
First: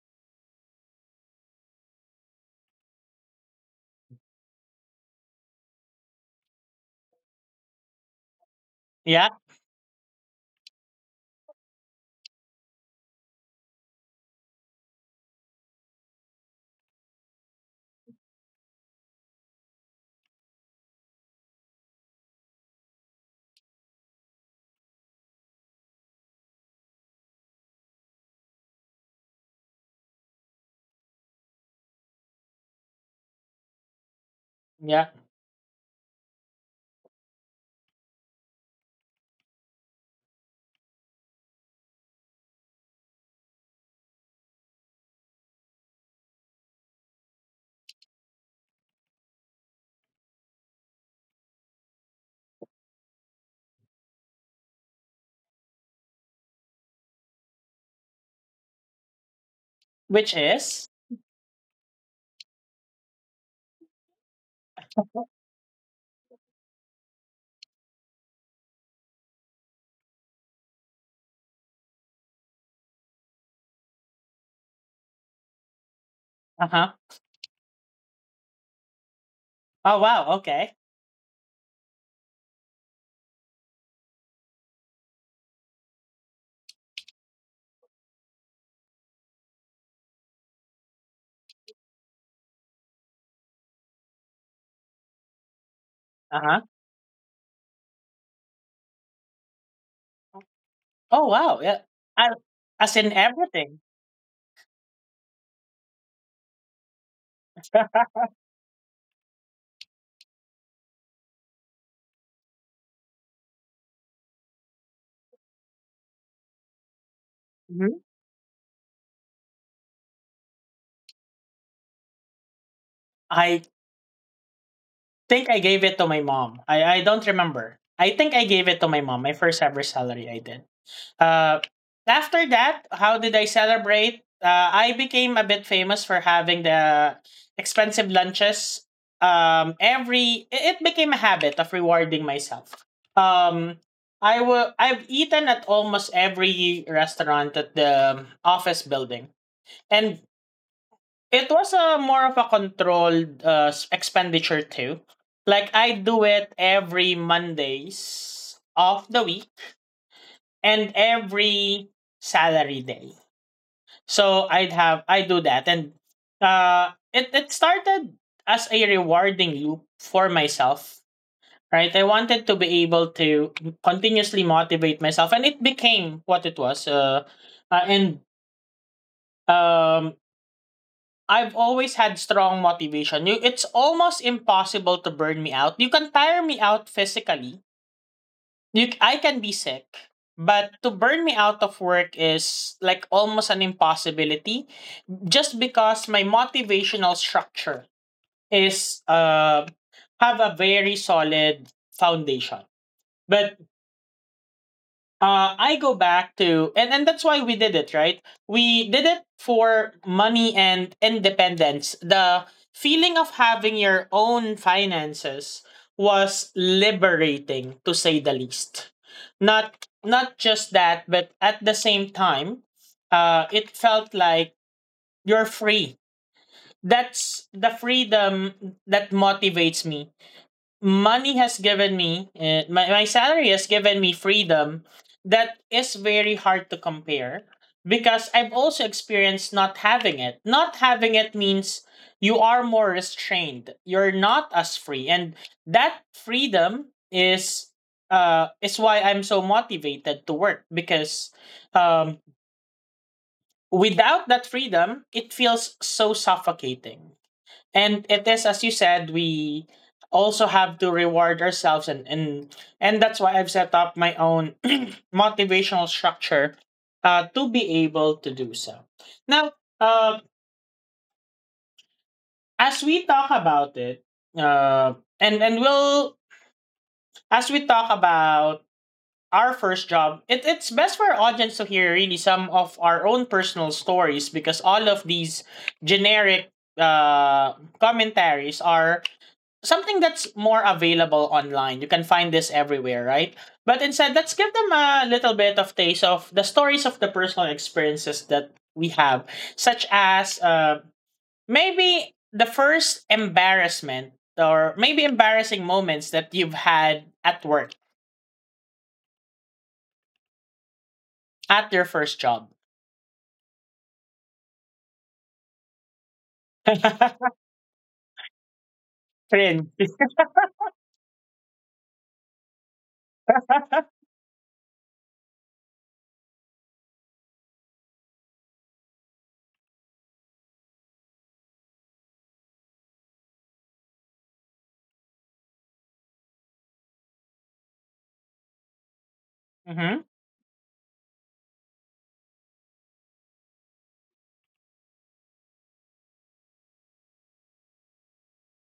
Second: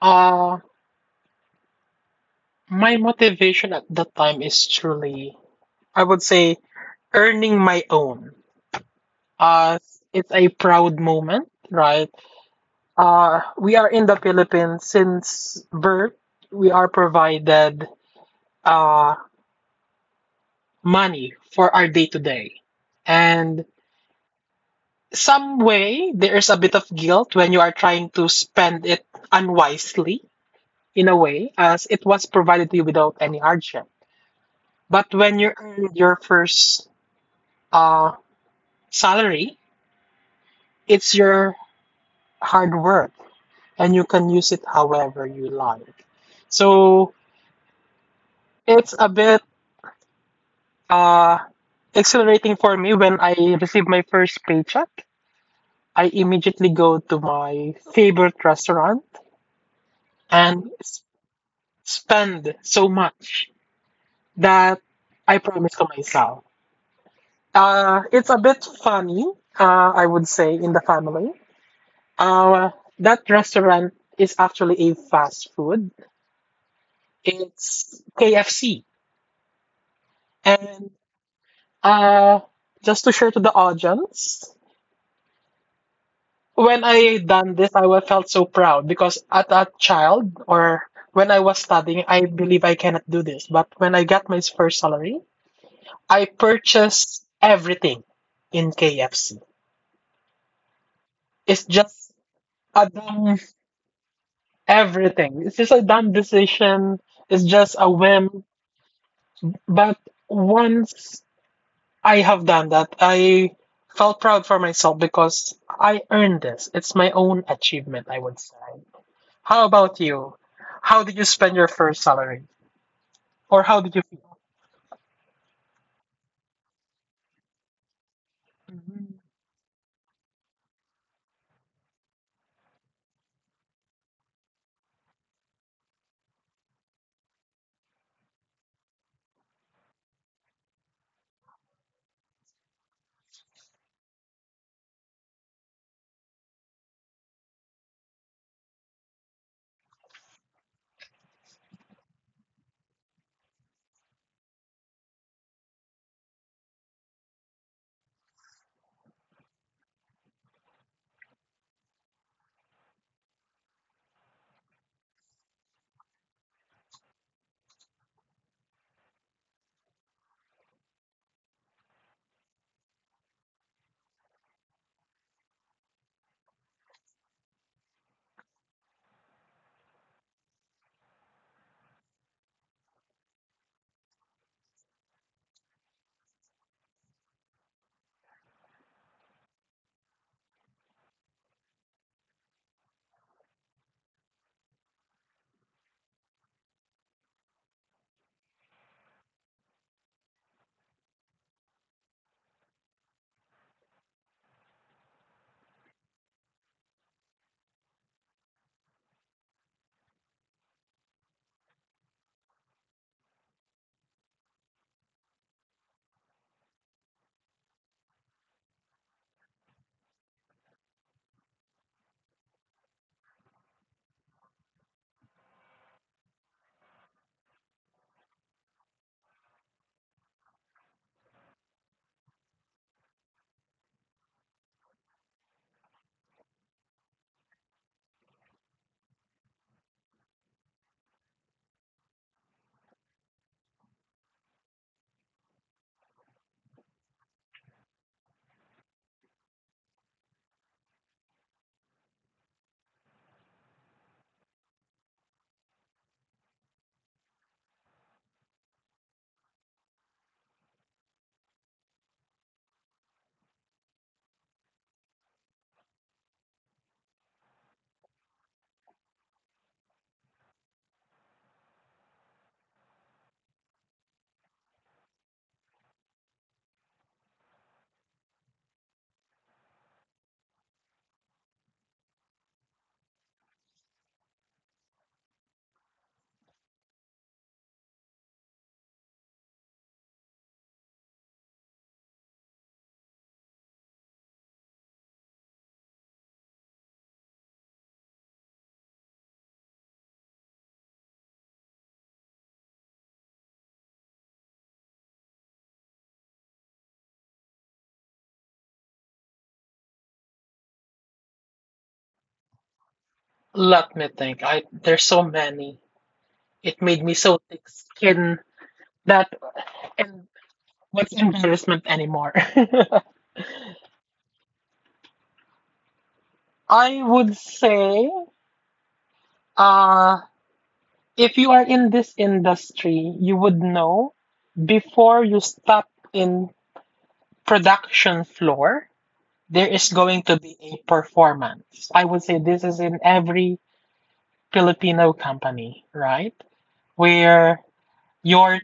S2: uh my motivation at that time is truly, I would say, earning my own.
S1: Yeah,
S2: uh it's a proud moment, right? Uh we are in the Philippines since birth. We are provided uh, money for our day to day. And some way there's a bit of guilt when you are trying to spend it unwisely, in a way, as it was provided to you without any hardship.
S1: yeah.
S2: But when you earn your first uh, salary, it's your hard work and you can use it however you like. So it's a bit uh, exhilarating for me. When I received my first paycheck, I immediately go to my favorite restaurant
S1: Which
S2: and
S1: is?
S2: s- spend so much that I promise to myself. Uh, it's a bit funny, uh, I would say, in the family. Uh, that restaurant is actually a fast food.
S1: Uh huh.
S2: It's K F C.
S1: Oh wow. Okay.
S2: And uh, just to share to the audience, when I done this, I wa- felt so proud because at a child, or when I was studying, I believe I cannot do this. But when I got my first salary, I
S1: Uh huh.
S2: purchased everything in K F C.
S1: Oh wow.
S2: It's
S1: Yeah.
S2: just
S1: I,
S2: a
S1: as in
S2: dumb
S1: everything.
S2: everything. It's just a dumb decision. It's just a whim. But once I have done that, I felt proud for myself because I earned this. It's my own
S1: Hmm.
S2: achievement, I would say. How about you? How did you spend your first salary?
S1: I
S2: Or how did you feel?
S1: think I gave it to my mom. I, I don't remember. I think I gave it to my
S2: Mhm.
S1: mom. My first ever salary I did. Uh, After that, how did I celebrate? Uh, I became a bit famous for having the expensive lunches. Um, every it it became a habit of rewarding myself. Um, I will. I've eaten at almost every restaurant at the office building, and it was a more of a controlled uh, s- expenditure too. Like I do it every Mondays of the week and every salary day. So I'd have I do that and uh it, it started as a rewarding loop for myself. Right? I wanted to be able to continuously motivate myself and it became what it was. Uh, uh and um I've always had strong motivation. You, it's almost impossible to burn me out. You can tire me out physically. You, I can be sick, but to burn me out of work is like almost an impossibility. Just because my motivational structure is uh have a very solid foundation. But uh, I go back to and and that's why we did it, right? We did it for money and independence. The feeling of having your own finances was liberating, to say the least. Not not just that, but at the same time, uh, it felt like you're free. That's the freedom that motivates me. Money has given me, uh, my, my salary has given me freedom that is very hard to compare, because I've also experienced not having it. Not having it means you are more restrained, you're not as free. And that freedom is uh is why I'm so motivated to work. Because um without that freedom, it feels so suffocating. And it is, as you said, we also have to reward ourselves. And and and that's why I've set up my own motivational structure, uh, to be able to do so. Now, uh, as we talk about it, uh, and and we'll as we talk about our first job, it, it's best for our audience to hear really some of our own personal stories, because all of these generic uh, commentaries are something that's more available online. You can find this everywhere, right? But instead, let's give them a little bit of taste of the stories of the personal experiences that we have, such as uh, maybe the first embarrassment or maybe embarrassing moments that you've had at work, at your first job.
S2: Let me think. I There's so many. It made me so thick skin that,
S1: Friends.
S2: and what's embarrassment anymore? I would say, uh, if you are in this industry, you would know, before you step in production floor, there is
S1: Mm-hmm.
S2: going to be a performance. I would say this is in every Filipino company, right? Where your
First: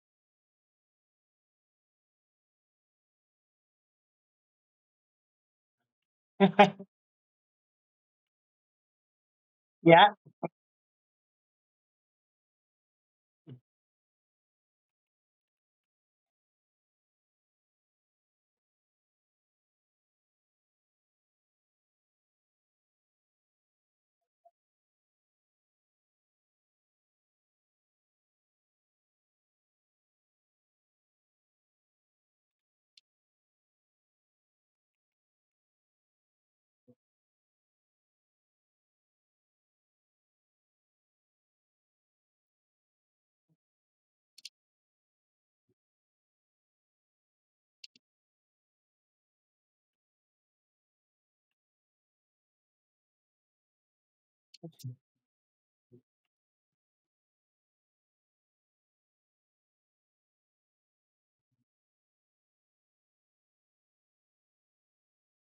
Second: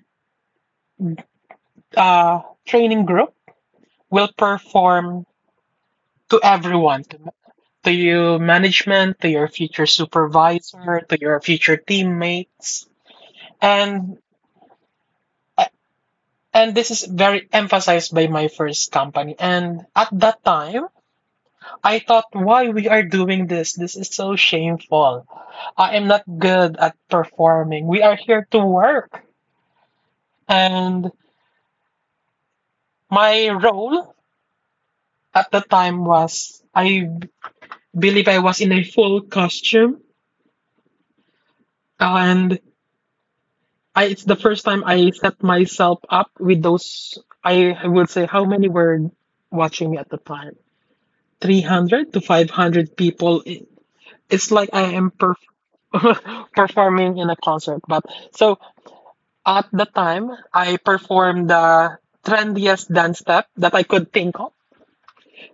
S2: uh, training group will perform to everyone, to, to you management, to your future
S1: Yeah.
S2: supervisor, to your future teammates, and and this is very emphasized by my first company. And at that time, I thought, why we are doing this? This is so shameful. I am not good at performing. We are here to work. And my role at the time was, I believe, I was in a full costume. And I, it's the first time I set myself up with those. I would say, how many were watching me at the time? three hundred to five hundred people. It- It's like I am perf- performing in a concert. But so, at the time, I performed the trendiest dance step that I could think of.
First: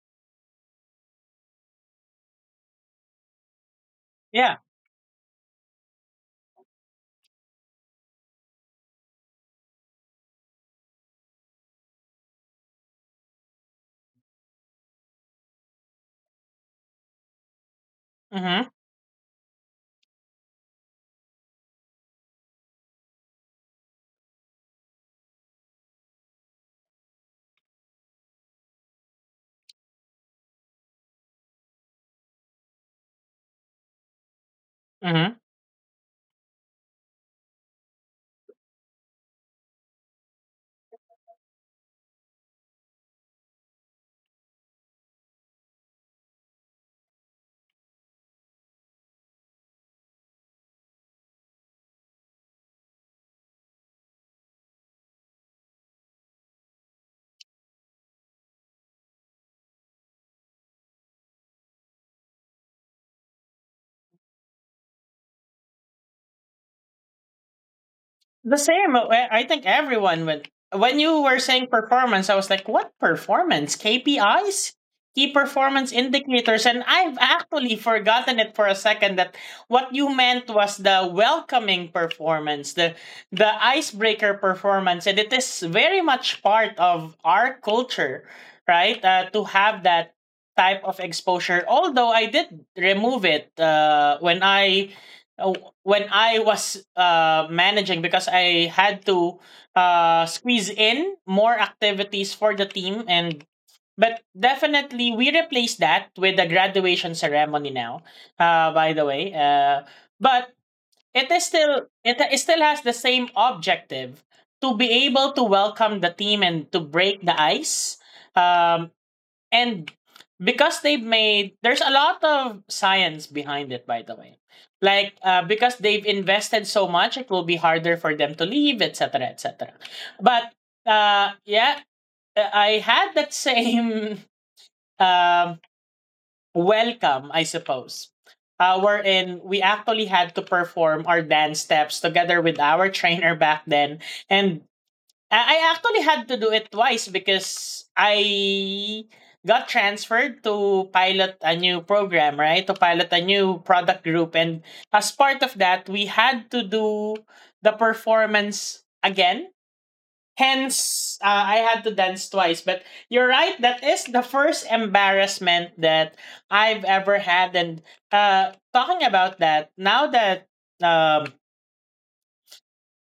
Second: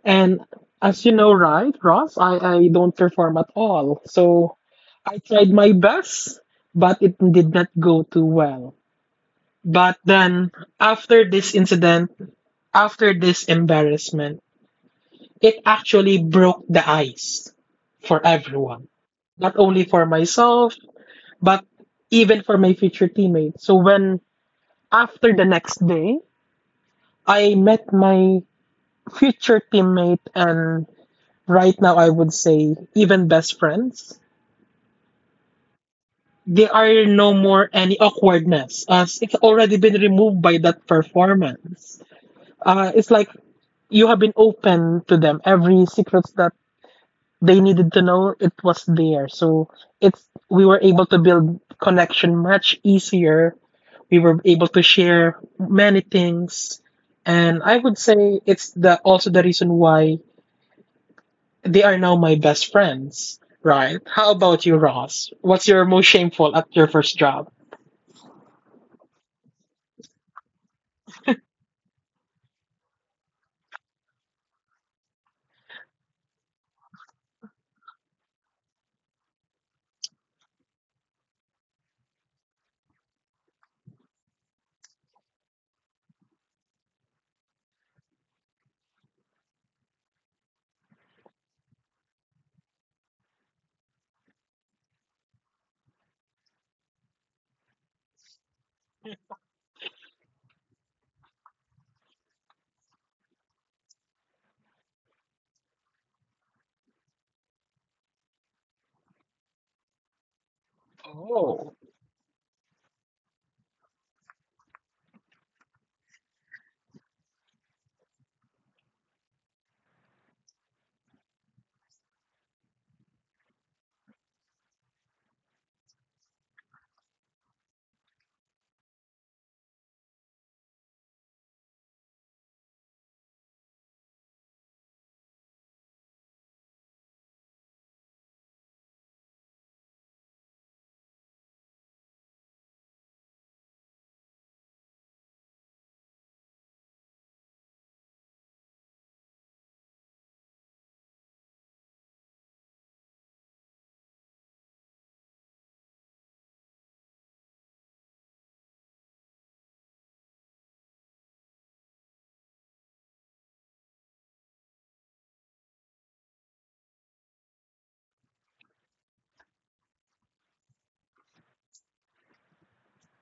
S2: And as you know, right, Ross, I, I don't perform at all. So
S1: Yeah.
S2: I tried my best, but it did not go too well. But then, after this incident, after this embarrassment, it actually broke the ice for
S1: Mm-hmm.
S2: everyone. Not only for myself, but even for my future teammates. So when, after the next day, I met my future teammate, and right now, I would say, even best friends.
S1: Mm-hmm.
S2: There are no more any awkwardness, as it's already been removed by that performance. Uh, it's like you have been open to them. Every secrets that they needed to know, it was there. So it's we were able to build connection much easier. We were able to share many things, and I would say it's the also the reason why they are now my best friends, right? How about you, Ross? What's your most shameful at your first job?
S1: The same. uh, I I think everyone would. When you were saying performance, I was like, what performance? K P Is? Key performance indicators. And I've actually forgotten it for a second that what you meant was the welcoming performance, the the icebreaker performance. And it is very much part of our culture, right? Uh, to have that type of exposure. Although I did remove it uh, when I uh, when I was uh, managing because I had to uh, squeeze in more activities for the team and but definitely we replace that with the graduation ceremony now, uh, by the way, uh, but it is
S2: Oh.
S1: still it, it still has the same objective to be able to welcome the team and to break the ice, um, and because they've made there's a lot of science behind it, by the way, like uh, because they've invested so much it will be harder for them to leave, etc, etc. But uh, yeah, uh, I had that same um, welcome I suppose, uh, wherein we actually had to perform our dance steps together with our trainer back then. And Uh, I actually had to do it twice because I got transferred to pilot a new program, right? To pilot a new product group. And as part of that, we had to do the performance again. Hence, uh, I had to dance twice. But you're right, that is the first embarrassment that I've ever had. And uh, talking about that, now that, um,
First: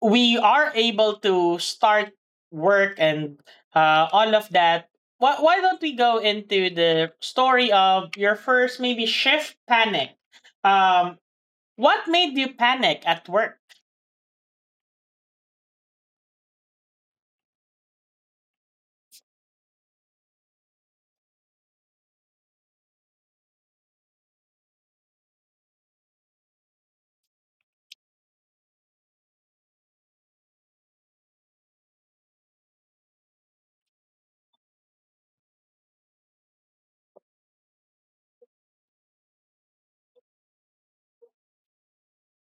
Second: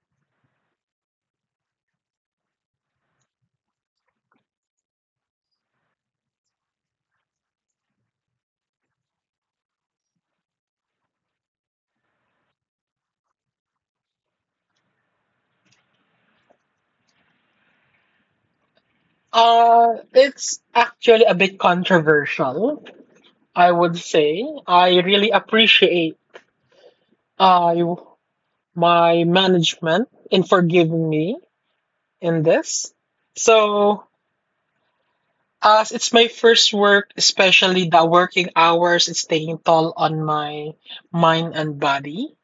S1: we are able to start work and uh, all of that, why, why don't we go into the story of your first maybe shift panic? Um, what made you panic at work?
S2: Uh, it's actually a bit controversial, I would say. I really appreciate uh, you- my management in forgiving me in this. So, as it's my first work, especially the working hours, it's taking toll on my mind and body.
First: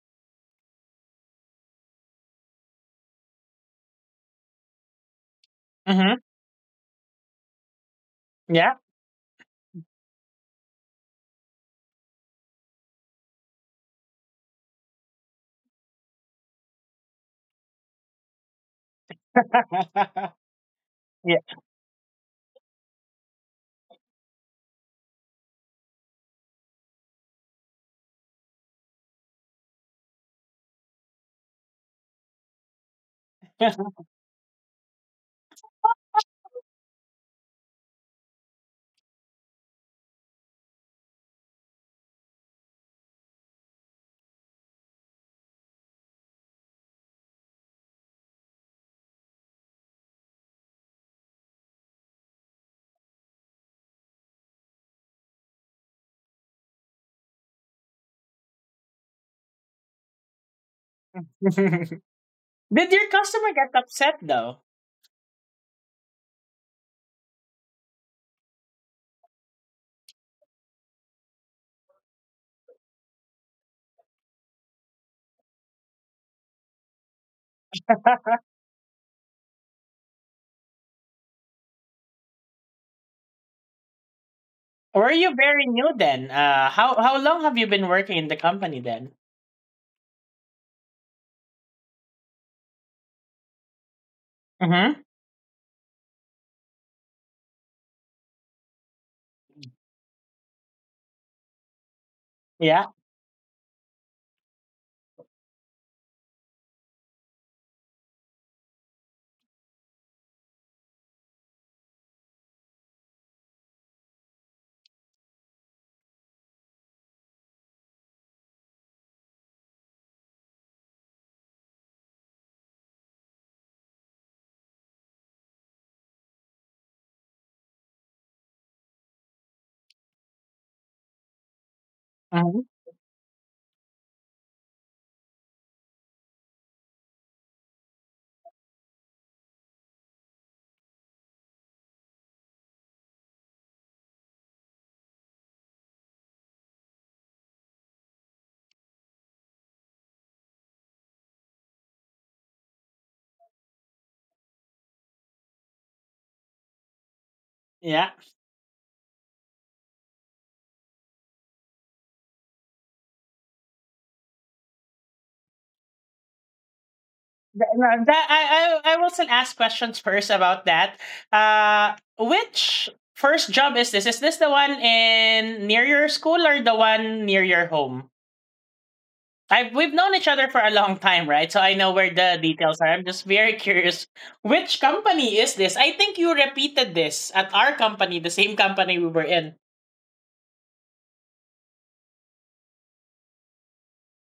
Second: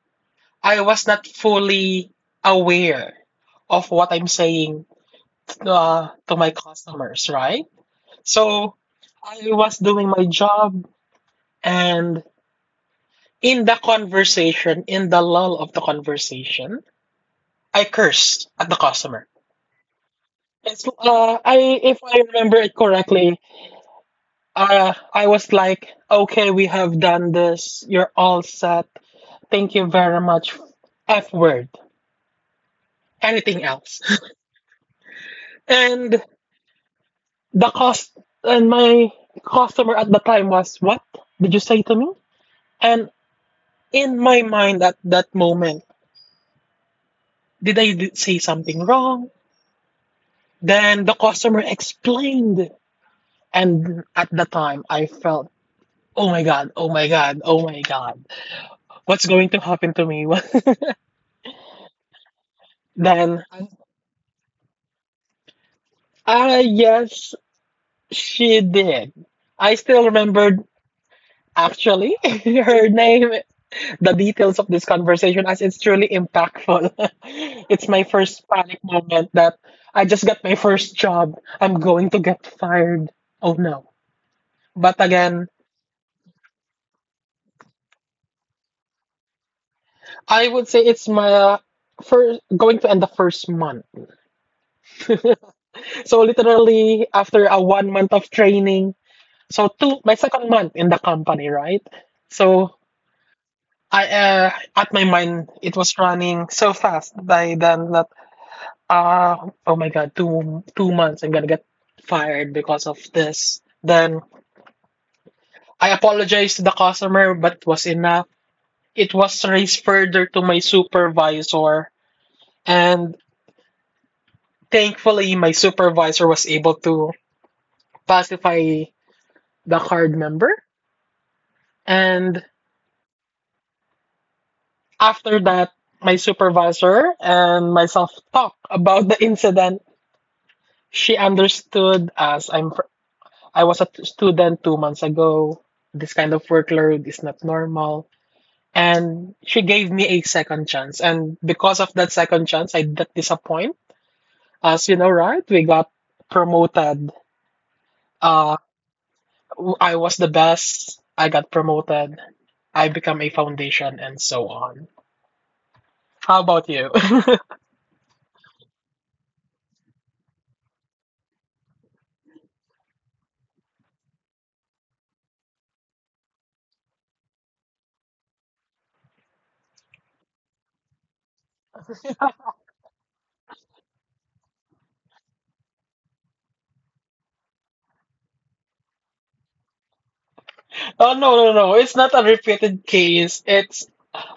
S2: I was not fully aware of what I'm saying uh,
S1: Hmm.
S2: to my customers, right?
S1: Yeah.
S2: So I was doing my job, and in the conversation, in the lull of the conversation, I cursed at the customer. It's,
S1: Yeah.
S2: uh, I, if I remember it correctly, uh, I was like, "Okay, we have done this. You're all set. Thank you very much." F word. Anything else? And the cost, and my customer at the time was, "What did you say to me?" And in my mind at that moment, did I d- say something wrong? Then the customer explained, and at the time I felt, oh my God, oh my God, oh my God, what's going to happen to me? What-
S1: Did your
S2: then...
S1: customer get upset though?
S2: ah yes, she did. I still remembered, actually, her name, the details of this conversation, as it's truly impactful. It's my first panic moment. That, I just got my first job, I'm going to get fired. Oh no. But
S1: Were you
S2: again,
S1: very new then? Uh, how how long have you been working in the company then?
S2: I would say, it's my first, going to end the first month.
S1: Mm-hmm.
S2: So literally after a one month of training, so two my second month in the company, right? So
S1: Yeah.
S2: I uh, at my mind it was running so fast by then that, ah, oh my God, two two months I'm gonna get fired because of this. Then I apologized to the customer, but it was enough. It was raised further to my supervisor, and thankfully my supervisor was able to pacify the card member. And
S1: Hmm.
S2: after that, my supervisor and myself talked about the incident. She understood, as i'm I was a t- student two months ago. This kind of workload is not normal. And she gave me a second chance. And because of that second chance, I didn't disappoint. As you know, right? We got promoted.
S1: Yeah.
S2: Uh, I was the best. I got promoted. I become a foundation and so on. How about you? Oh,
S1: No, that I, I I will still ask questions first about that. Uh, which first job is this? Is this the one in near your school or the one near your home? I we've known each other for a long time, right? So I know where the details are. I'm just very curious. Which company is this? I think you repeated this at our company, the same company we were in.
S2: no, no, no. It's not a repeated case. It's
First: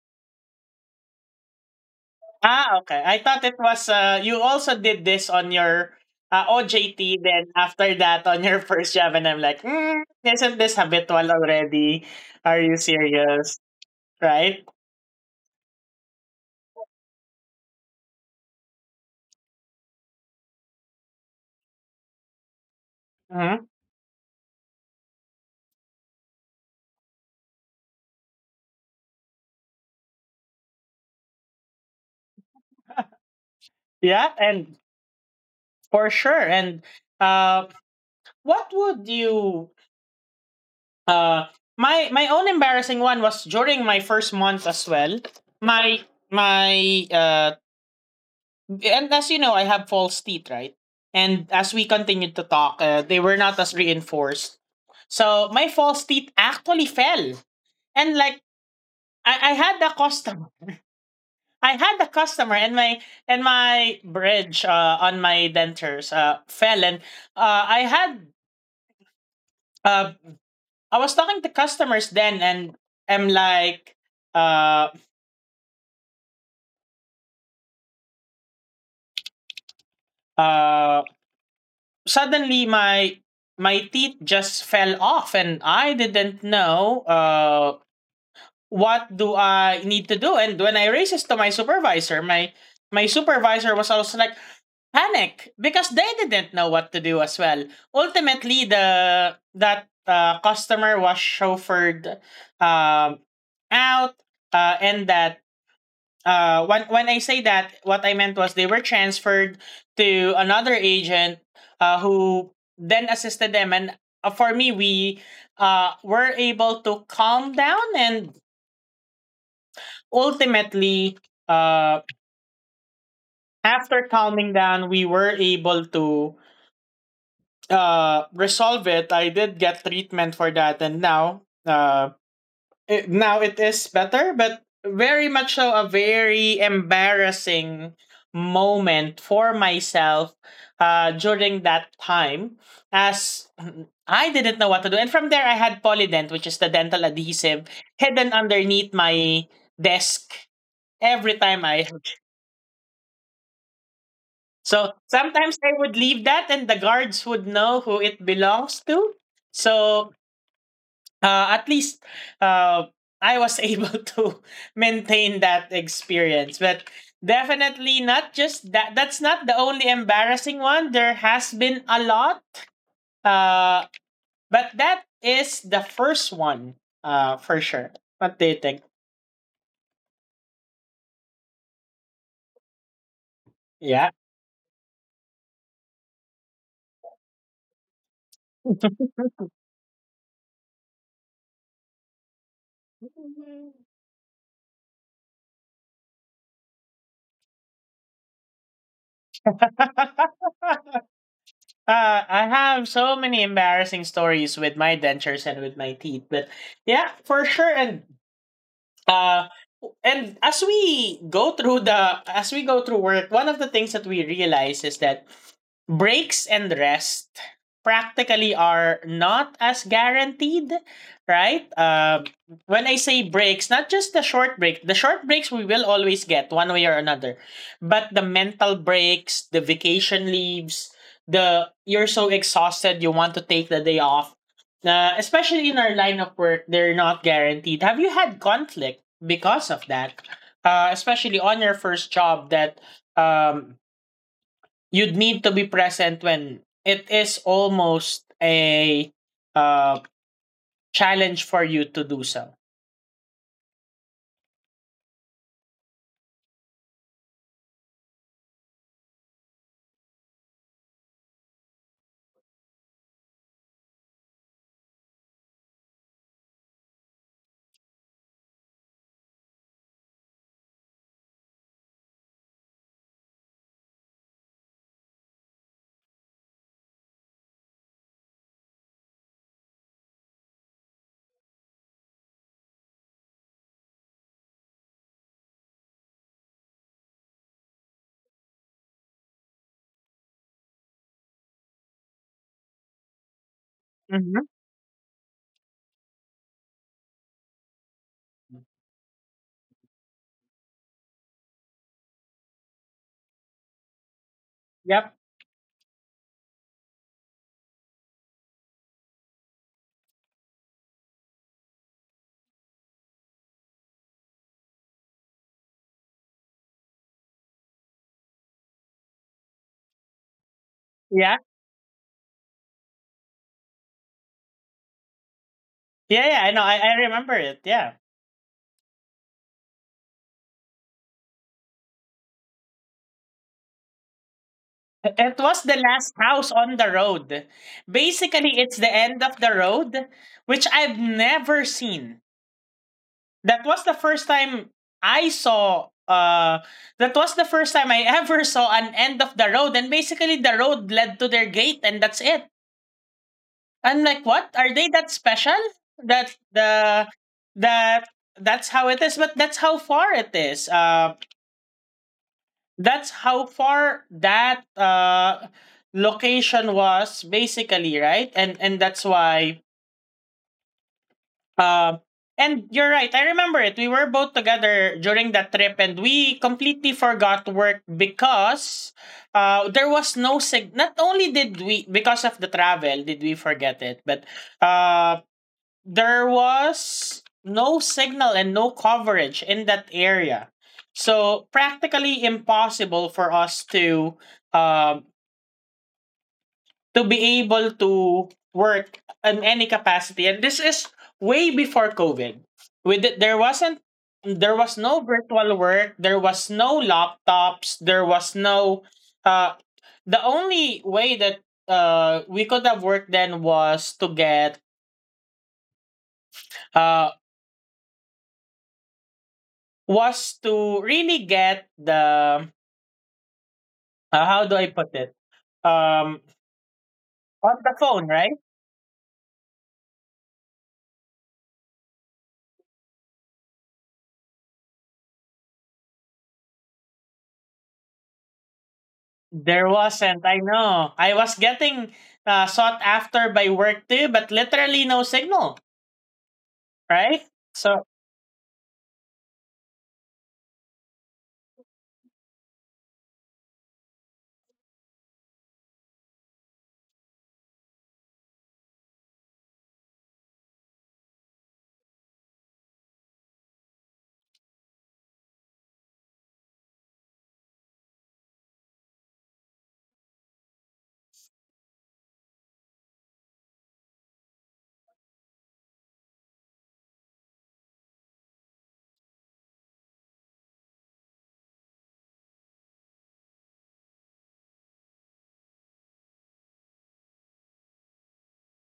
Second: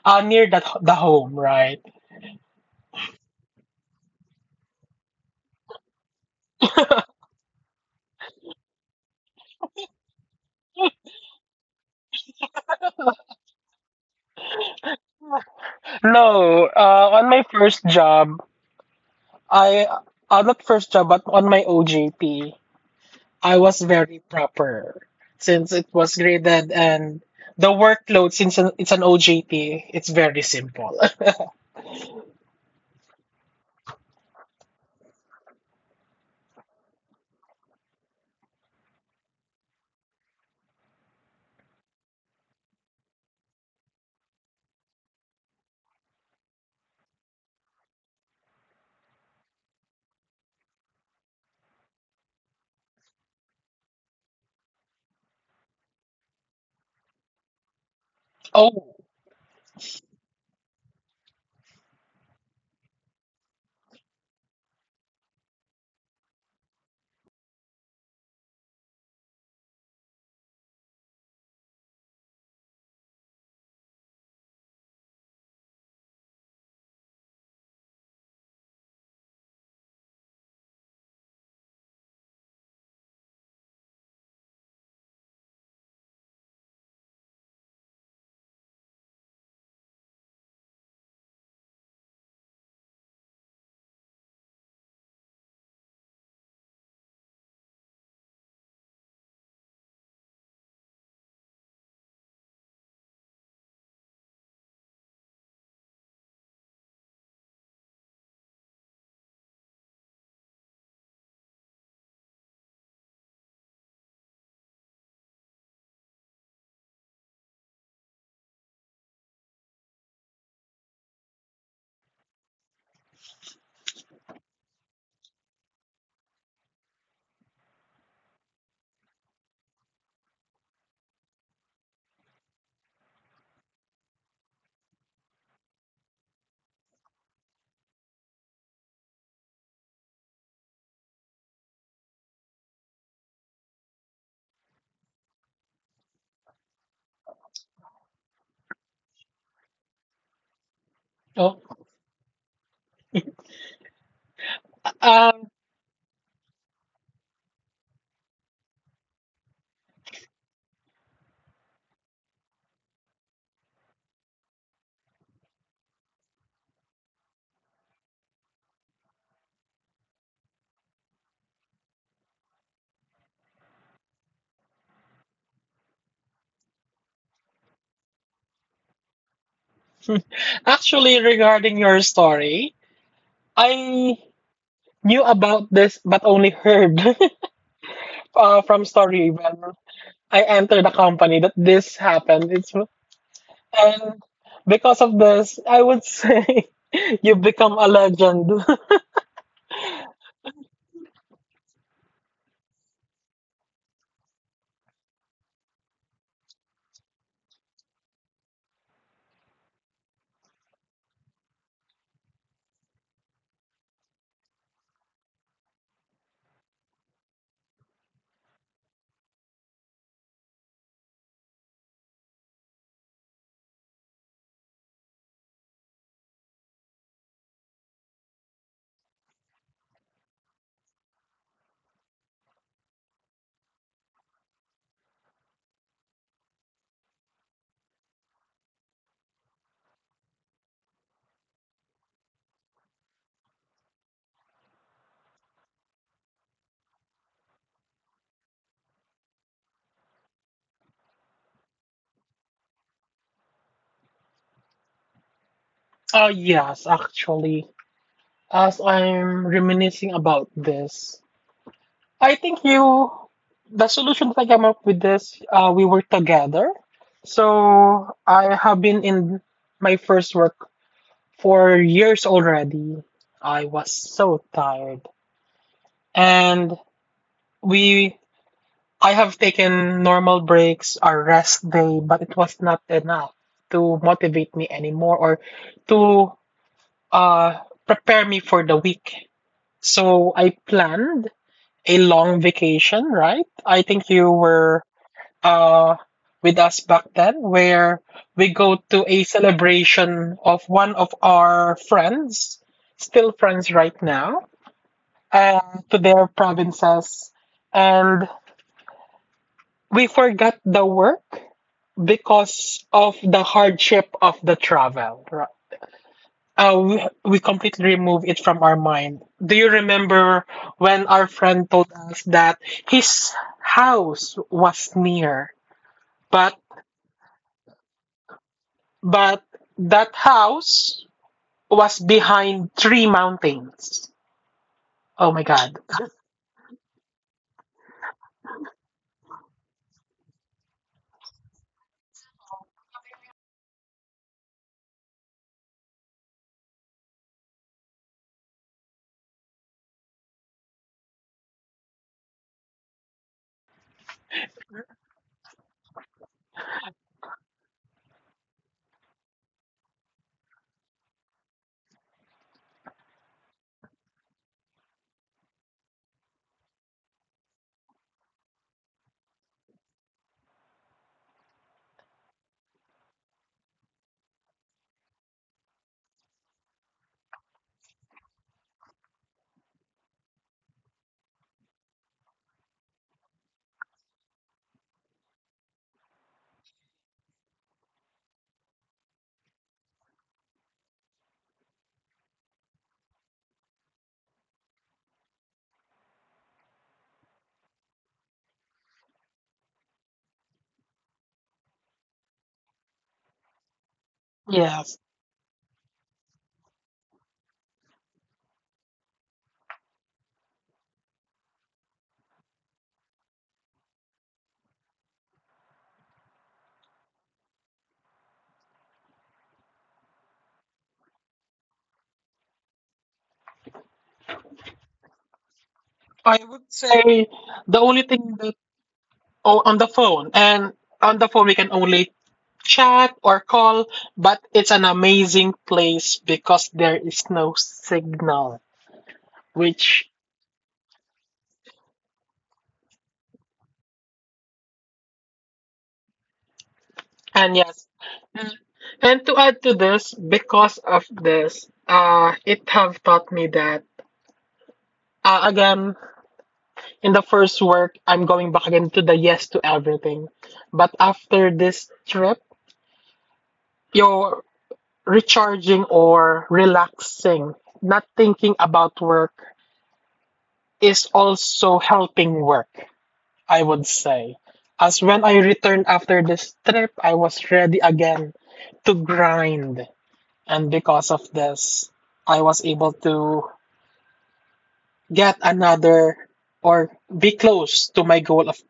S2: uh, near that, the home, right?
S1: Ah, okay. I thought it was uh you also did this on your uh, O J T then after that on your first job and I'm like, mm, isn't this habitual already? Are you serious? Right?
S2: No, uh, on my first job, I on that first job, but on my O J T, I
S1: Hmm.
S2: was very proper, since it was graded, and the workload, since an- it's an O J P, it's very simple.
S1: Yeah, and for sure. And uh what would you uh my my own embarrassing one was during my first month as well. My my uh And as you know, I have false teeth, right? And as we continued to talk, uh, they were not as reinforced. So my false teeth actually fell. And like
S2: Oh,
S1: I, I had the customer, I had the customer, and my and my bridge uh, on my dentures uh, fell, and uh, I had uh, I was talking to customers then, and I'm like, uh, uh, suddenly my my teeth just fell off, and I didn't know. Uh, what do I need to do? And when I raised this to my supervisor, my my supervisor was also like panic because they didn't know what to do as well. Ultimately, the that uh, customer was chauffeured um, out, uh, and that uh, when when I say that, what I meant was they were transferred to another agent uh, who then assisted them. And uh, for me, we uh, were able to calm down and ultimately, uh, after calming down, we were able to uh, resolve it. I did get treatment for that, and now, uh, it, now it is better, but very much so a very embarrassing moment for myself uh, during that time, as I didn't know what to do. And from there, I had Polydent, which is the dental adhesive, hidden underneath my desk every
S2: oh.
S1: time I. So
S2: Um,
S1: sometimes I would leave that, and the guards would know who it belongs to. So uh, at least uh, I was able to maintain that experience. But definitely not just that. That's not the only embarrassing one. There has been a lot. Uh, but that is the first one, uh, for sure. What do you think?
S2: Actually, regarding your story,
S1: Yeah.
S2: I knew about this but only heard, uh, from story, when I entered the company, that this happened. It's And because of this, I would say, you become a legend.
S1: Uh, I have so many embarrassing stories with my dentures and with my teeth, but yeah, for sure. And uh, and as we go through the as we go through work, one of the things that we realize is that breaks and rest practically are not as guaranteed, right? Uh, when I say breaks, not just the short break, the short breaks we will always get one way or another, but the mental breaks, the vacation leaves, the you're so exhausted you want to take the day off. Uh, especially in our line of work, they're not guaranteed. Have you had conflict because of that? Uh, especially on your first job, that um, you'd need to be present when it is almost a uh, challenge for you to do so.
S2: Oh, yes, actually. As I'm reminiscing about this, I think you, the solution that I came up with this, uh, we work together. So I have been in my first work for years already. I was so tired. And we, I have taken normal breaks or rest day, but it was not enough to motivate me anymore, or to uh, prepare me for the week. So I planned a long vacation, right? I think you
S1: Mm-hmm.
S2: were uh with us back then, where we go to a celebration of one of our friends, still friends right now,
S1: Yep.
S2: uh, to their provinces. And we forgot the work because of the hardship of the travel. Uh, we, we completely remove it from our mind. Do you remember when our
S1: Yeah.
S2: friend told us that his house was near,
S1: Yeah. Yeah. I
S2: but
S1: know. I, I remember it. Yeah.
S2: but that house was behind three mountains? Oh
S1: It
S2: my
S1: was
S2: God!
S1: the last house on the road. Basically, it's the end of the road, which I've never seen. that was the first time I saw uh that was the first time I ever saw an end of the road, and basically the road led to their gate and that's it. I'm like, what? Are they that special? That the that That's how it is, but that's how far it is. Uh that's how far that uh location was basically, right? And and that's why. Um, and you're right. I remember it. We were both together during that trip, and we completely forgot work because uh, there was no sig. Not only did we, because of the travel, did we forget it, but uh, there was no signal and no coverage in that area, so practically impossible for us to um to be able to work in any capacity. And this is way before covid. With it, there wasn't there was
S2: Yes,
S1: no virtual work, there was no laptops, there was no uh the only way that uh we could have worked then was to get uh was to really get the uh, how do I put it, um
S2: I would say
S1: on the
S2: the only
S1: phone, right?
S2: thing that... oh, on the phone. And on the phone we can only chat or call, but it's an amazing place because there is no signal,
S1: There
S2: which...
S1: wasn't. I know. I was getting uh, sought after by work too, but literally no signal, right?
S2: And
S1: So,
S2: yes. Mm. And to add to this, because of this, uh, it have taught me that, uh, again, in the first work, I'm going back again to the yes to everything. But after this trip, you're recharging or relaxing, not thinking about work, is also helping work. I would say, as when I returned after this trip, I was ready again to grind. And because of this, I was able to get another, or be close to my goal of,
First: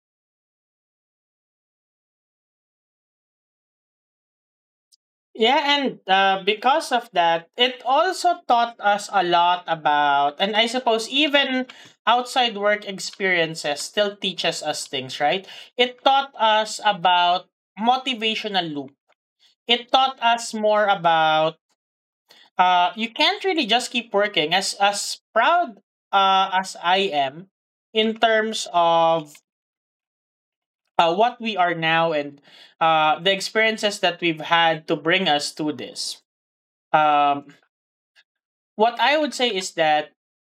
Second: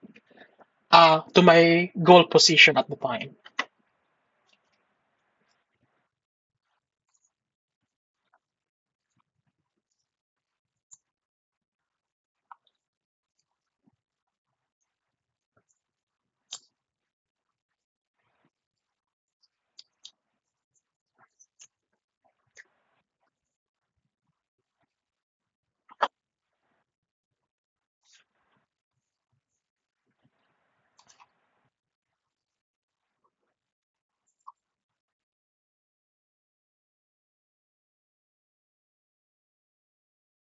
S2: uh to my goal position at the time.
S1: yeah, and uh, because of that, it also taught us a lot about, and I suppose even outside work experiences still teaches us things, right? It taught us about motivational loop. It taught us more about uh, you can't really just keep working. As as proud uh, as I am in terms of uh, what we are now and uh, the experiences that we've had to bring us to this. Um, what I would say is that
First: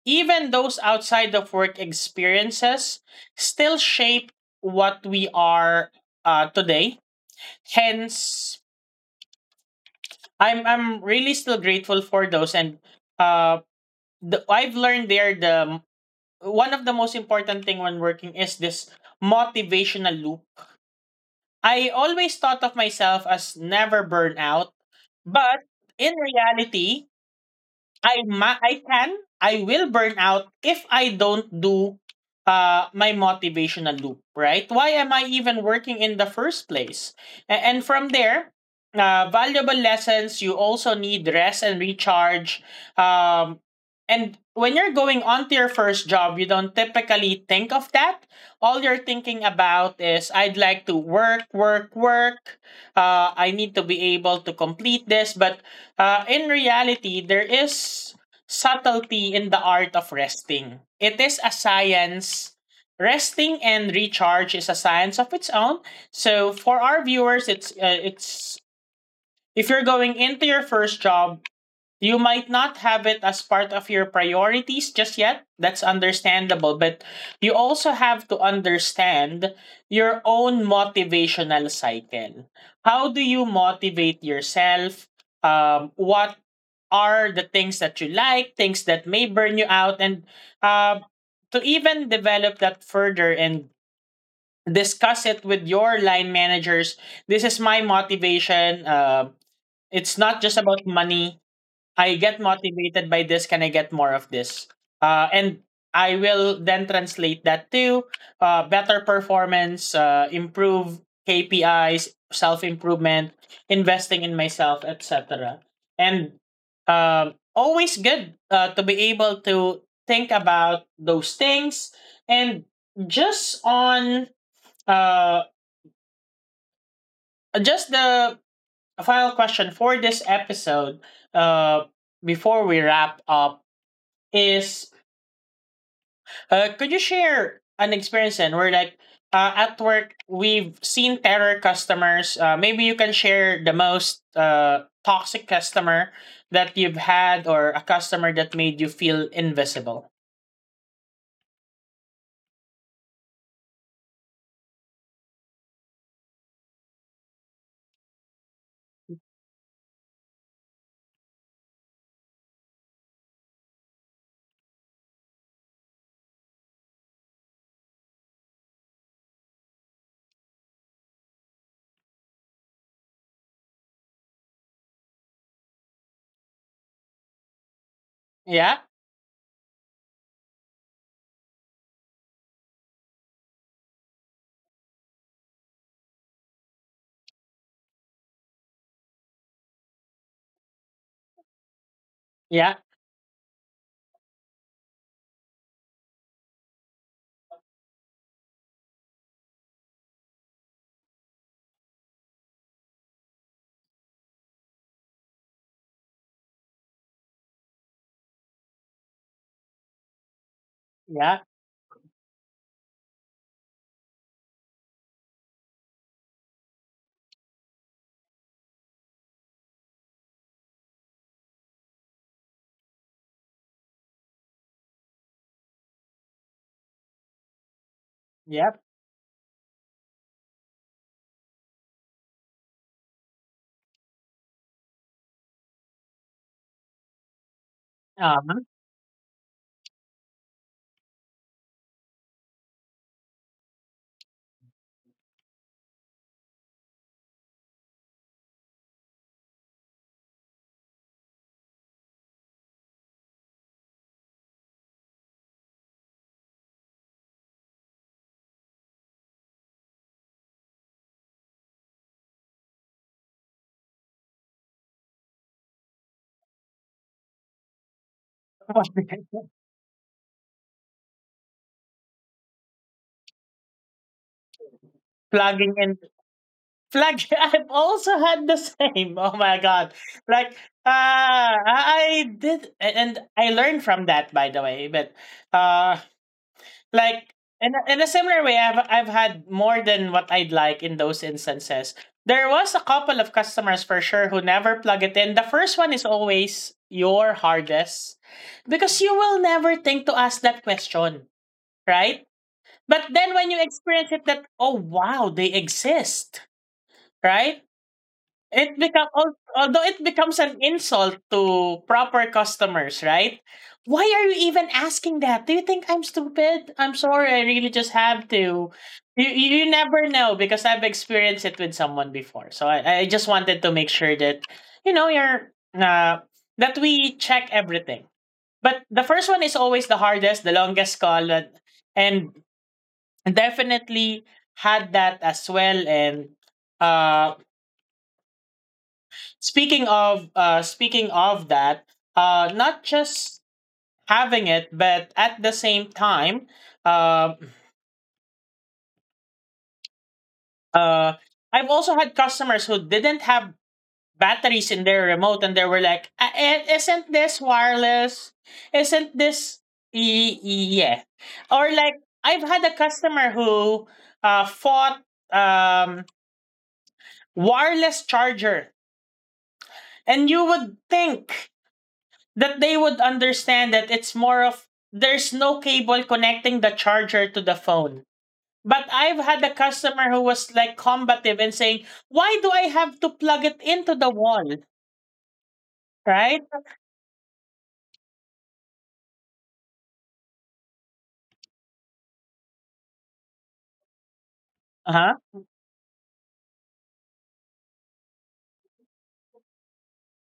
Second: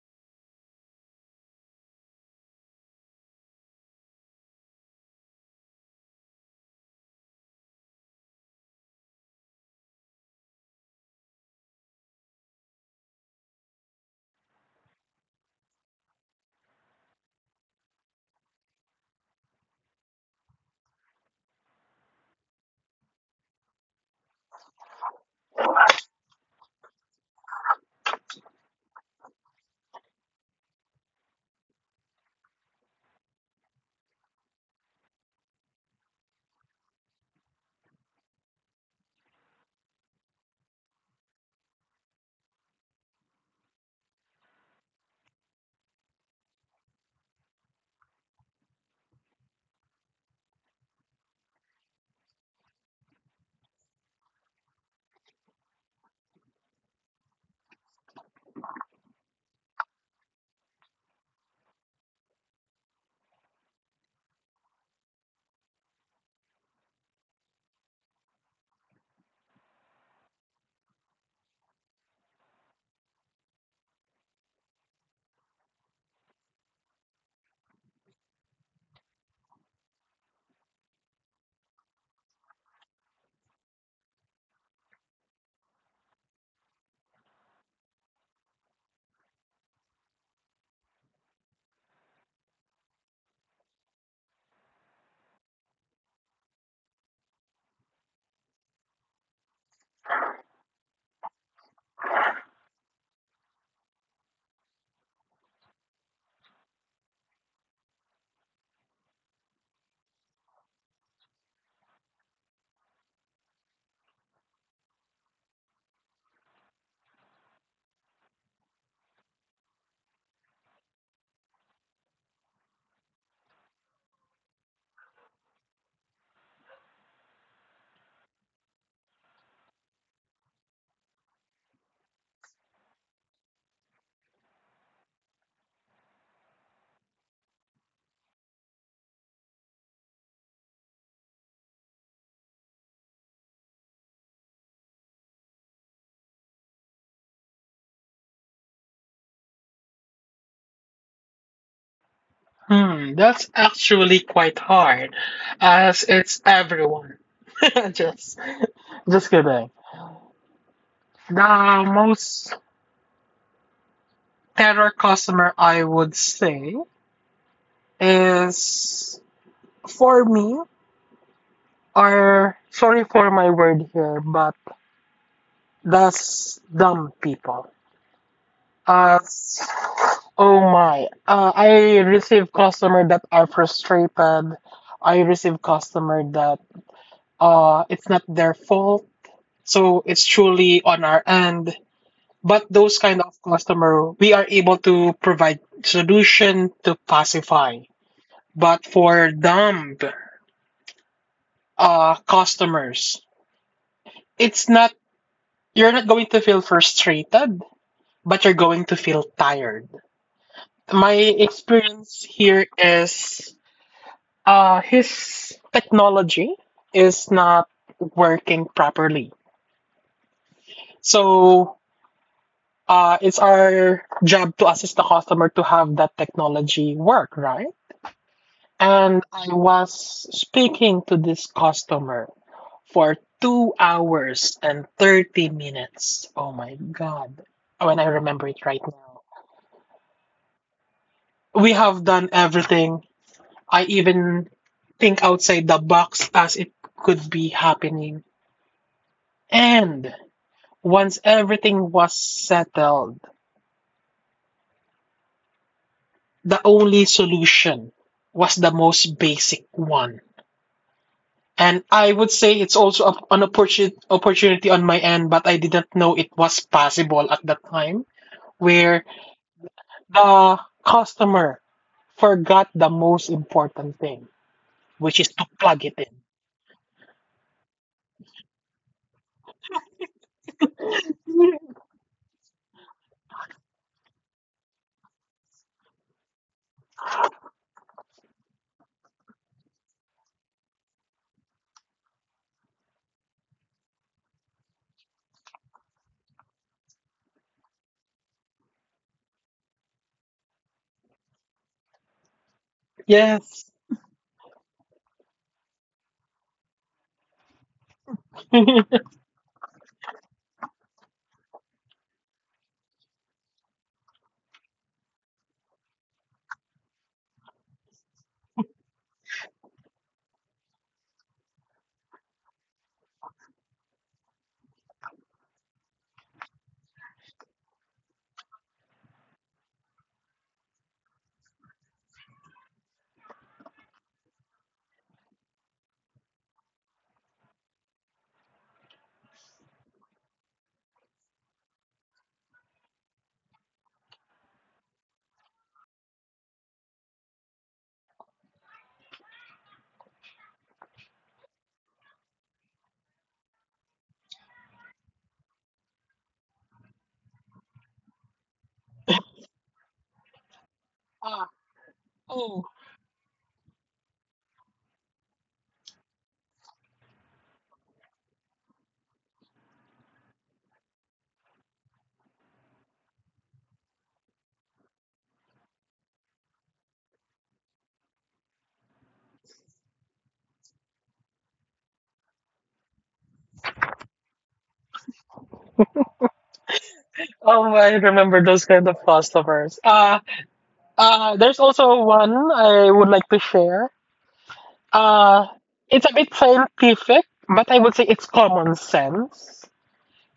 S1: even those outside of work experiences still shape what we are uh, today. Hence, I'm I'm really still grateful for those, and uh, the, I've learned there the one of the most important thing when working is this motivational loop. I always thought of myself as never burn out, but in reality, I ma- I can I will burn out if I don't do uh my motivational loop, right? Why am I even working in the first place? A- and from there, uh valuable lessons, you also need rest and recharge. Um and when you're going on to your first job, you don't typically think of that. All you're thinking about is I'd like to work, work, work. Uh, I need to be able to complete this, but uh, in reality, there is subtlety in the art of resting. It is a science. Resting and recharge is a science of its own. So for our viewers, it's uh, it's, if you're going into your first job, you might not have it as part of your priorities just yet. That's understandable, but you also have to understand your own motivational cycle. How do you motivate yourself? Um, what are the things that you like, things that may burn you out, and uh, to even develop that further and discuss it with your line managers. This is my motivation. Uh, it's not just about money. I get motivated by this. Can I get more of this? Uh, and I will then translate that to uh, better performance, uh, improve K P Is, self improvement, investing in myself, et cetera. And um, always good uh, to be able to think about those things. And just on uh just the final question for this episode, uh before we wrap up, is uh, could you share an experience then where, like, uh, at work we've seen terror customers? Uh, maybe you can share the most uh, toxic customer that you've had or a customer that made you feel invisible.
S2: Hmm, that's actually quite hard, as it's everyone. just, just kidding. The most terror customer, I would say, is, for me, or sorry for my word here, but that's dumb people.
S1: Yeah.
S2: Uh, oh my. Uh, I receive customer that are frustrated. I receive customer that uh it's not their fault. So it's truly on our end. But
S1: Yeah.
S2: those kind of customer, we are able to provide solution to pacify. But for dumb uh customers, it's not you're not going to feel frustrated, but you're going to feel tired. My
S1: Yeah.
S2: experience here is... Uh, his technology is not working properly. So uh, it's our job to assist the customer to have that technology work, right?
S1: Yep.
S2: And I was speaking to this customer for two hours and thirty minutes. Oh my God. When I remember
S1: Um,
S2: it right now, we have done everything. I even think outside the box as it could be happening. And once everything was settled, the only solution was the most basic one. And I would say it's also a, an opportunity opportunity on my end, but I didn't know it was possible at that time, where the customer forgot the most important thing, which is to
S1: plugging
S2: plug it
S1: in,
S2: in.
S1: plug. I've also had the same. Oh my god. like uh i I did, and I learned from that, by the way, but uh like in a, in a similar way I've, I've had more than what I'd like in those instances. There was a couple of customers for sure who never plug it in. The first one is always your hardest because you will never think to ask that question, right? But then when you
S2: Yes.
S1: experience it, that, oh wow, they exist, right? It become al- although it becomes an insult to proper customers, right? Why are you even asking that? Do you think I'm stupid? I'm sorry, I really just have to. You you never know, because I've experienced it with someone before. So I, I just wanted to make sure that, you know, you're uh, that we check everything. But the first one is always the hardest, the longest call, and and definitely had that as well. And uh, speaking of, uh speaking of that, uh not just having it, but at the same time, uh uh I've also had customers who didn't have batteries in their remote, and they were like, "Ah, eh, isn't this wireless? Isn't this..." Y- yeah.
S2: Ah,
S1: Or like, I've had
S2: oh.
S1: a customer who uh fought um wireless charger, and you would think that they would understand that it's more of, there's no cable connecting the charger to the phone. But I've had a customer who was like combative and saying, "Why do I have to plug it into the wall?" Right?
S2: Oh, I remember those kind of customers. Uh, uh, there's also one I would like to share.
S1: Uh huh.
S2: Uh, it's a bit scientific, but I would say it's common sense.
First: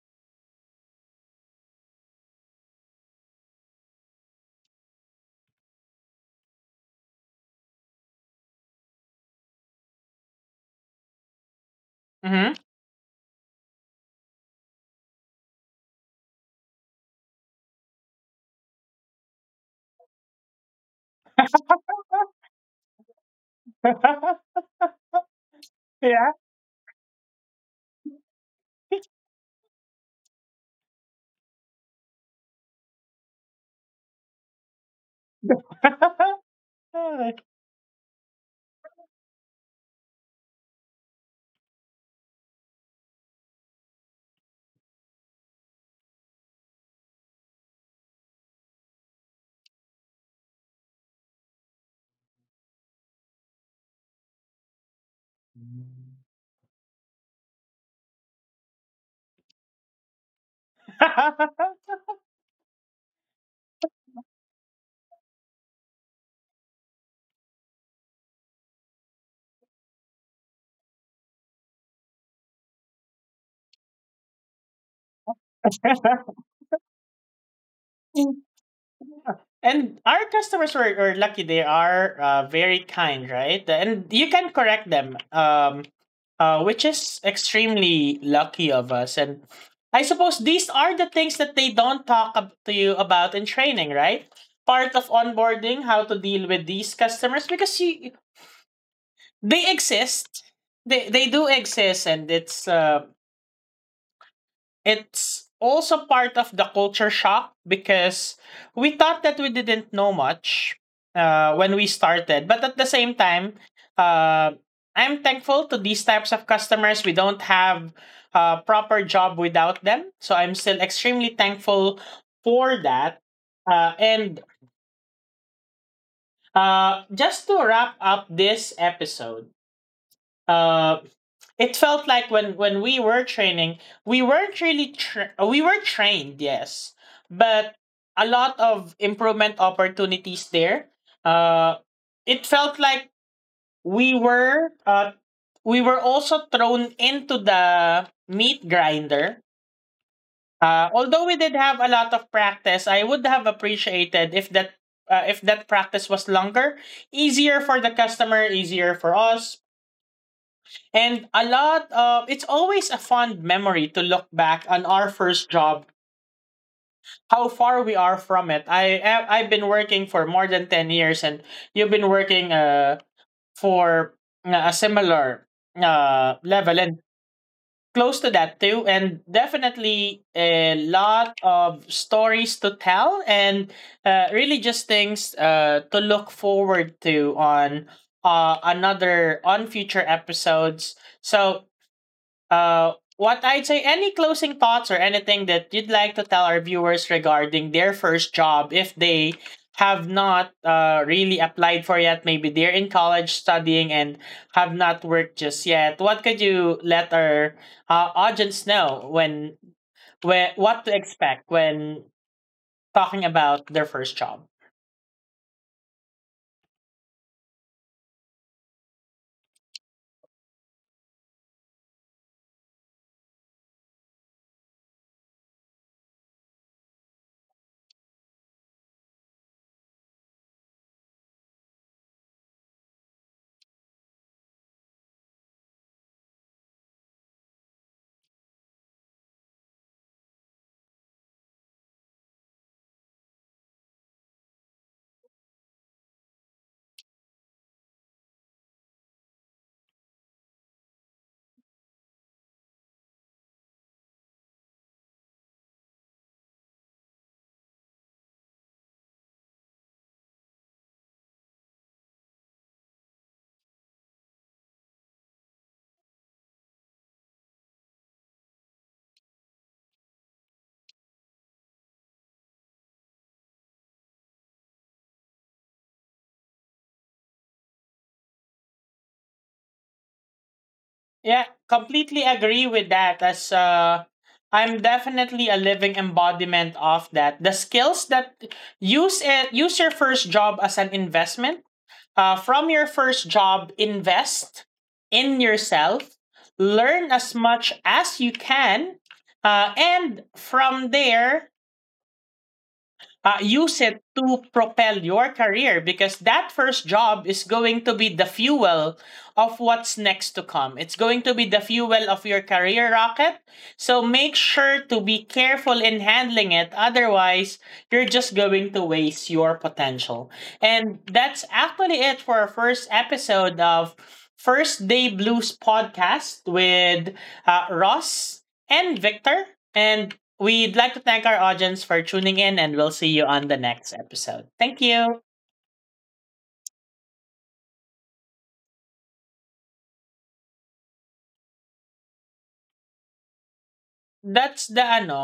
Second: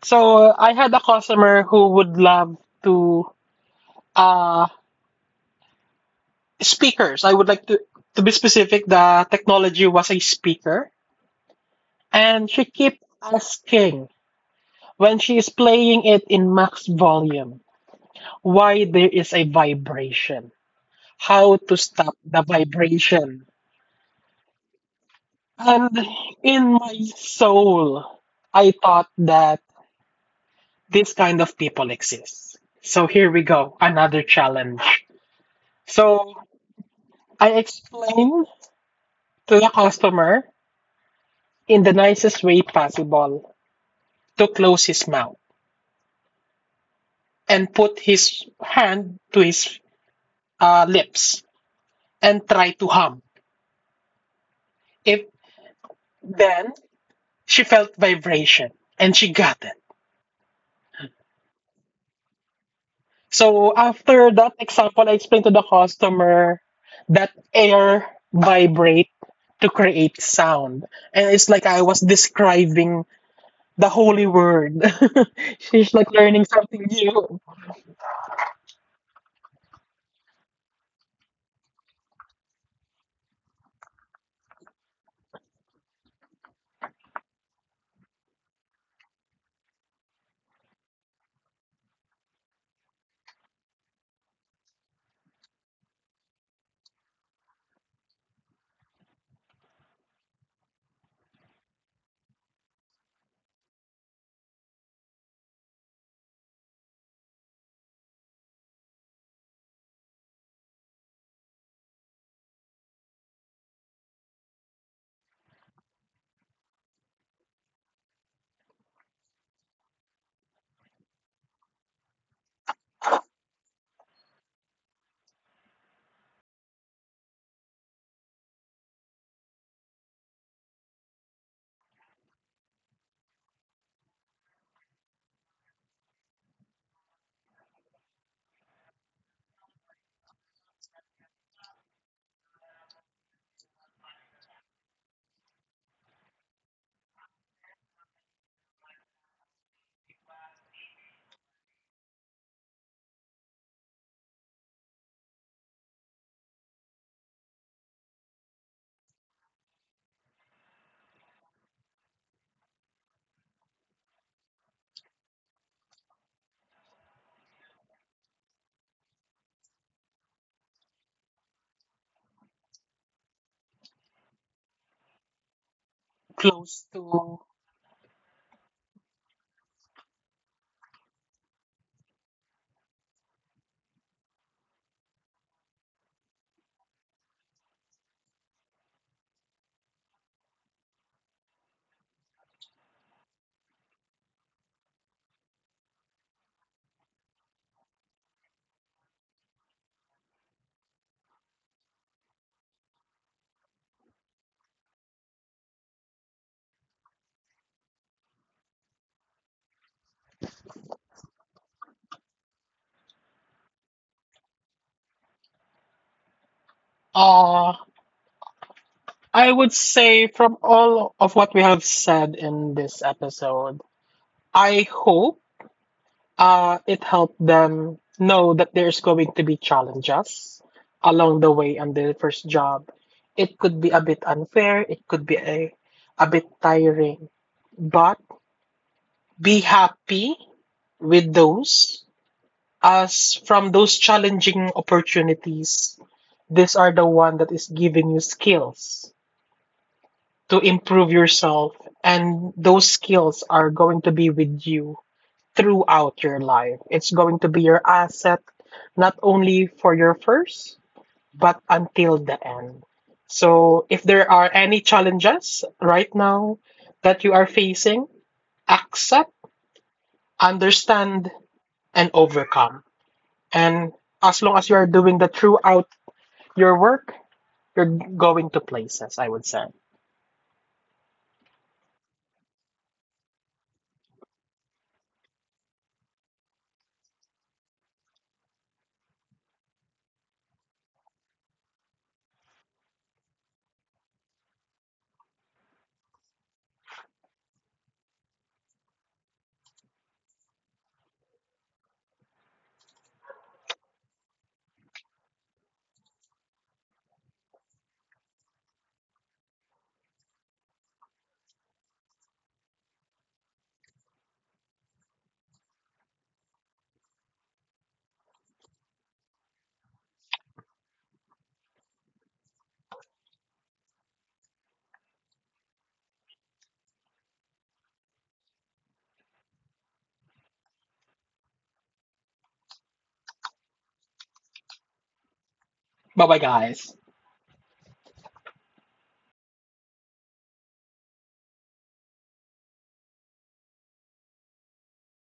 S2: So uh, I had a customer who would love to, uh speakers. I would like to to be specific. The technology was a speaker, and she kept asking, when she is playing it in max volume, why there is a vibration, how to stop the vibration,
S1: Mm-hmm.
S2: and in my soul, I thought that this kind of people exist. So here we go, another challenge. So I explain to the customer, in the nicest way possible, to close his mouth and put his hand to his uh, lips and try to hum. If Then she felt vibration, and she got it. So after that example, I explained to the customer that air vibrate to create sound, and it's like I was describing the holy word. She's like learning something new.
S1: Yeah. And our customers were, were lucky. They are uh, very kind, right? And you can correct them, um, uh, which is extremely lucky of us. And I suppose these are the things that they don't talk ab- to you about in training, right? Part of onboarding, how to deal with these customers, because you, they exist. They, they do exist, and it's uh, it's also part of the culture shock because we thought that we didn't know much uh, when we started. But at the same time, uh, I'm thankful to these types of customers. We don't have a proper job without them. So I'm still extremely thankful for that. Uh, and uh, Just to wrap up this episode, uh, it felt like when when we were training, we weren't really tra- we were trained, yes, but a lot of improvement opportunities there. uh it felt like we were uh we were also thrown into the meat grinder. Uh although we did have a lot of practice, I would have appreciated if that, uh, if that practice was longer, easier for the customer, easier for us. And a lot of, it's always a fond memory to look back on our first job, how far we are from it. I I I've been working for more than ten years, and you've been working uh for uh, a similar uh level,
S2: Close
S1: and
S2: to.
S1: close to that too. And definitely a lot of stories to tell, and uh, really just things uh to look forward to on uh another on future episodes. So uh, what I'd say, any closing thoughts or anything that you'd like to tell our viewers regarding their first job, if they have not uh, really applied for yet? Maybe they're in college studying and have not worked just yet. What could you let our uh, audience know, when, when, what to expect when talking about their first job?
S2: Uh, I would say, from all of what we have said in this episode, I hope uh, it helped them know that there's going to be challenges along the way on their first job. It could be a bit unfair, it could be a, a bit tiring, but be happy with those, as from those challenging opportunities, these are the one that is giving you skills to improve yourself, and those skills are going to be with you throughout your life. It's going to be your asset not only for your first, but until the end. So if there are any challenges right now that you are facing, accept, understand and overcome. And as long as you are doing that throughout your work, you're going to places, I would say.
S1: Yeah, completely agree with that. As uh, I'm definitely a living embodiment of that. The skills that Use it, use your first job as an investment. Uh, from your first job, invest in yourself, learn as much as you can, uh, and from there, uh, use it to propel your career, because that first job is going to be the fuel of what's next to come. It's going to be the fuel of your career rocket. So make sure to be careful in handling it. Otherwise, you're just going to waste your potential. And that's actually it for our first episode of First Day Blues podcast with uh, Ross and Victor. And we'd like to thank our audience for tuning in, and we'll see you on the next episode. Thank you.
S2: Bye-bye, guys.
S1: That's the ano,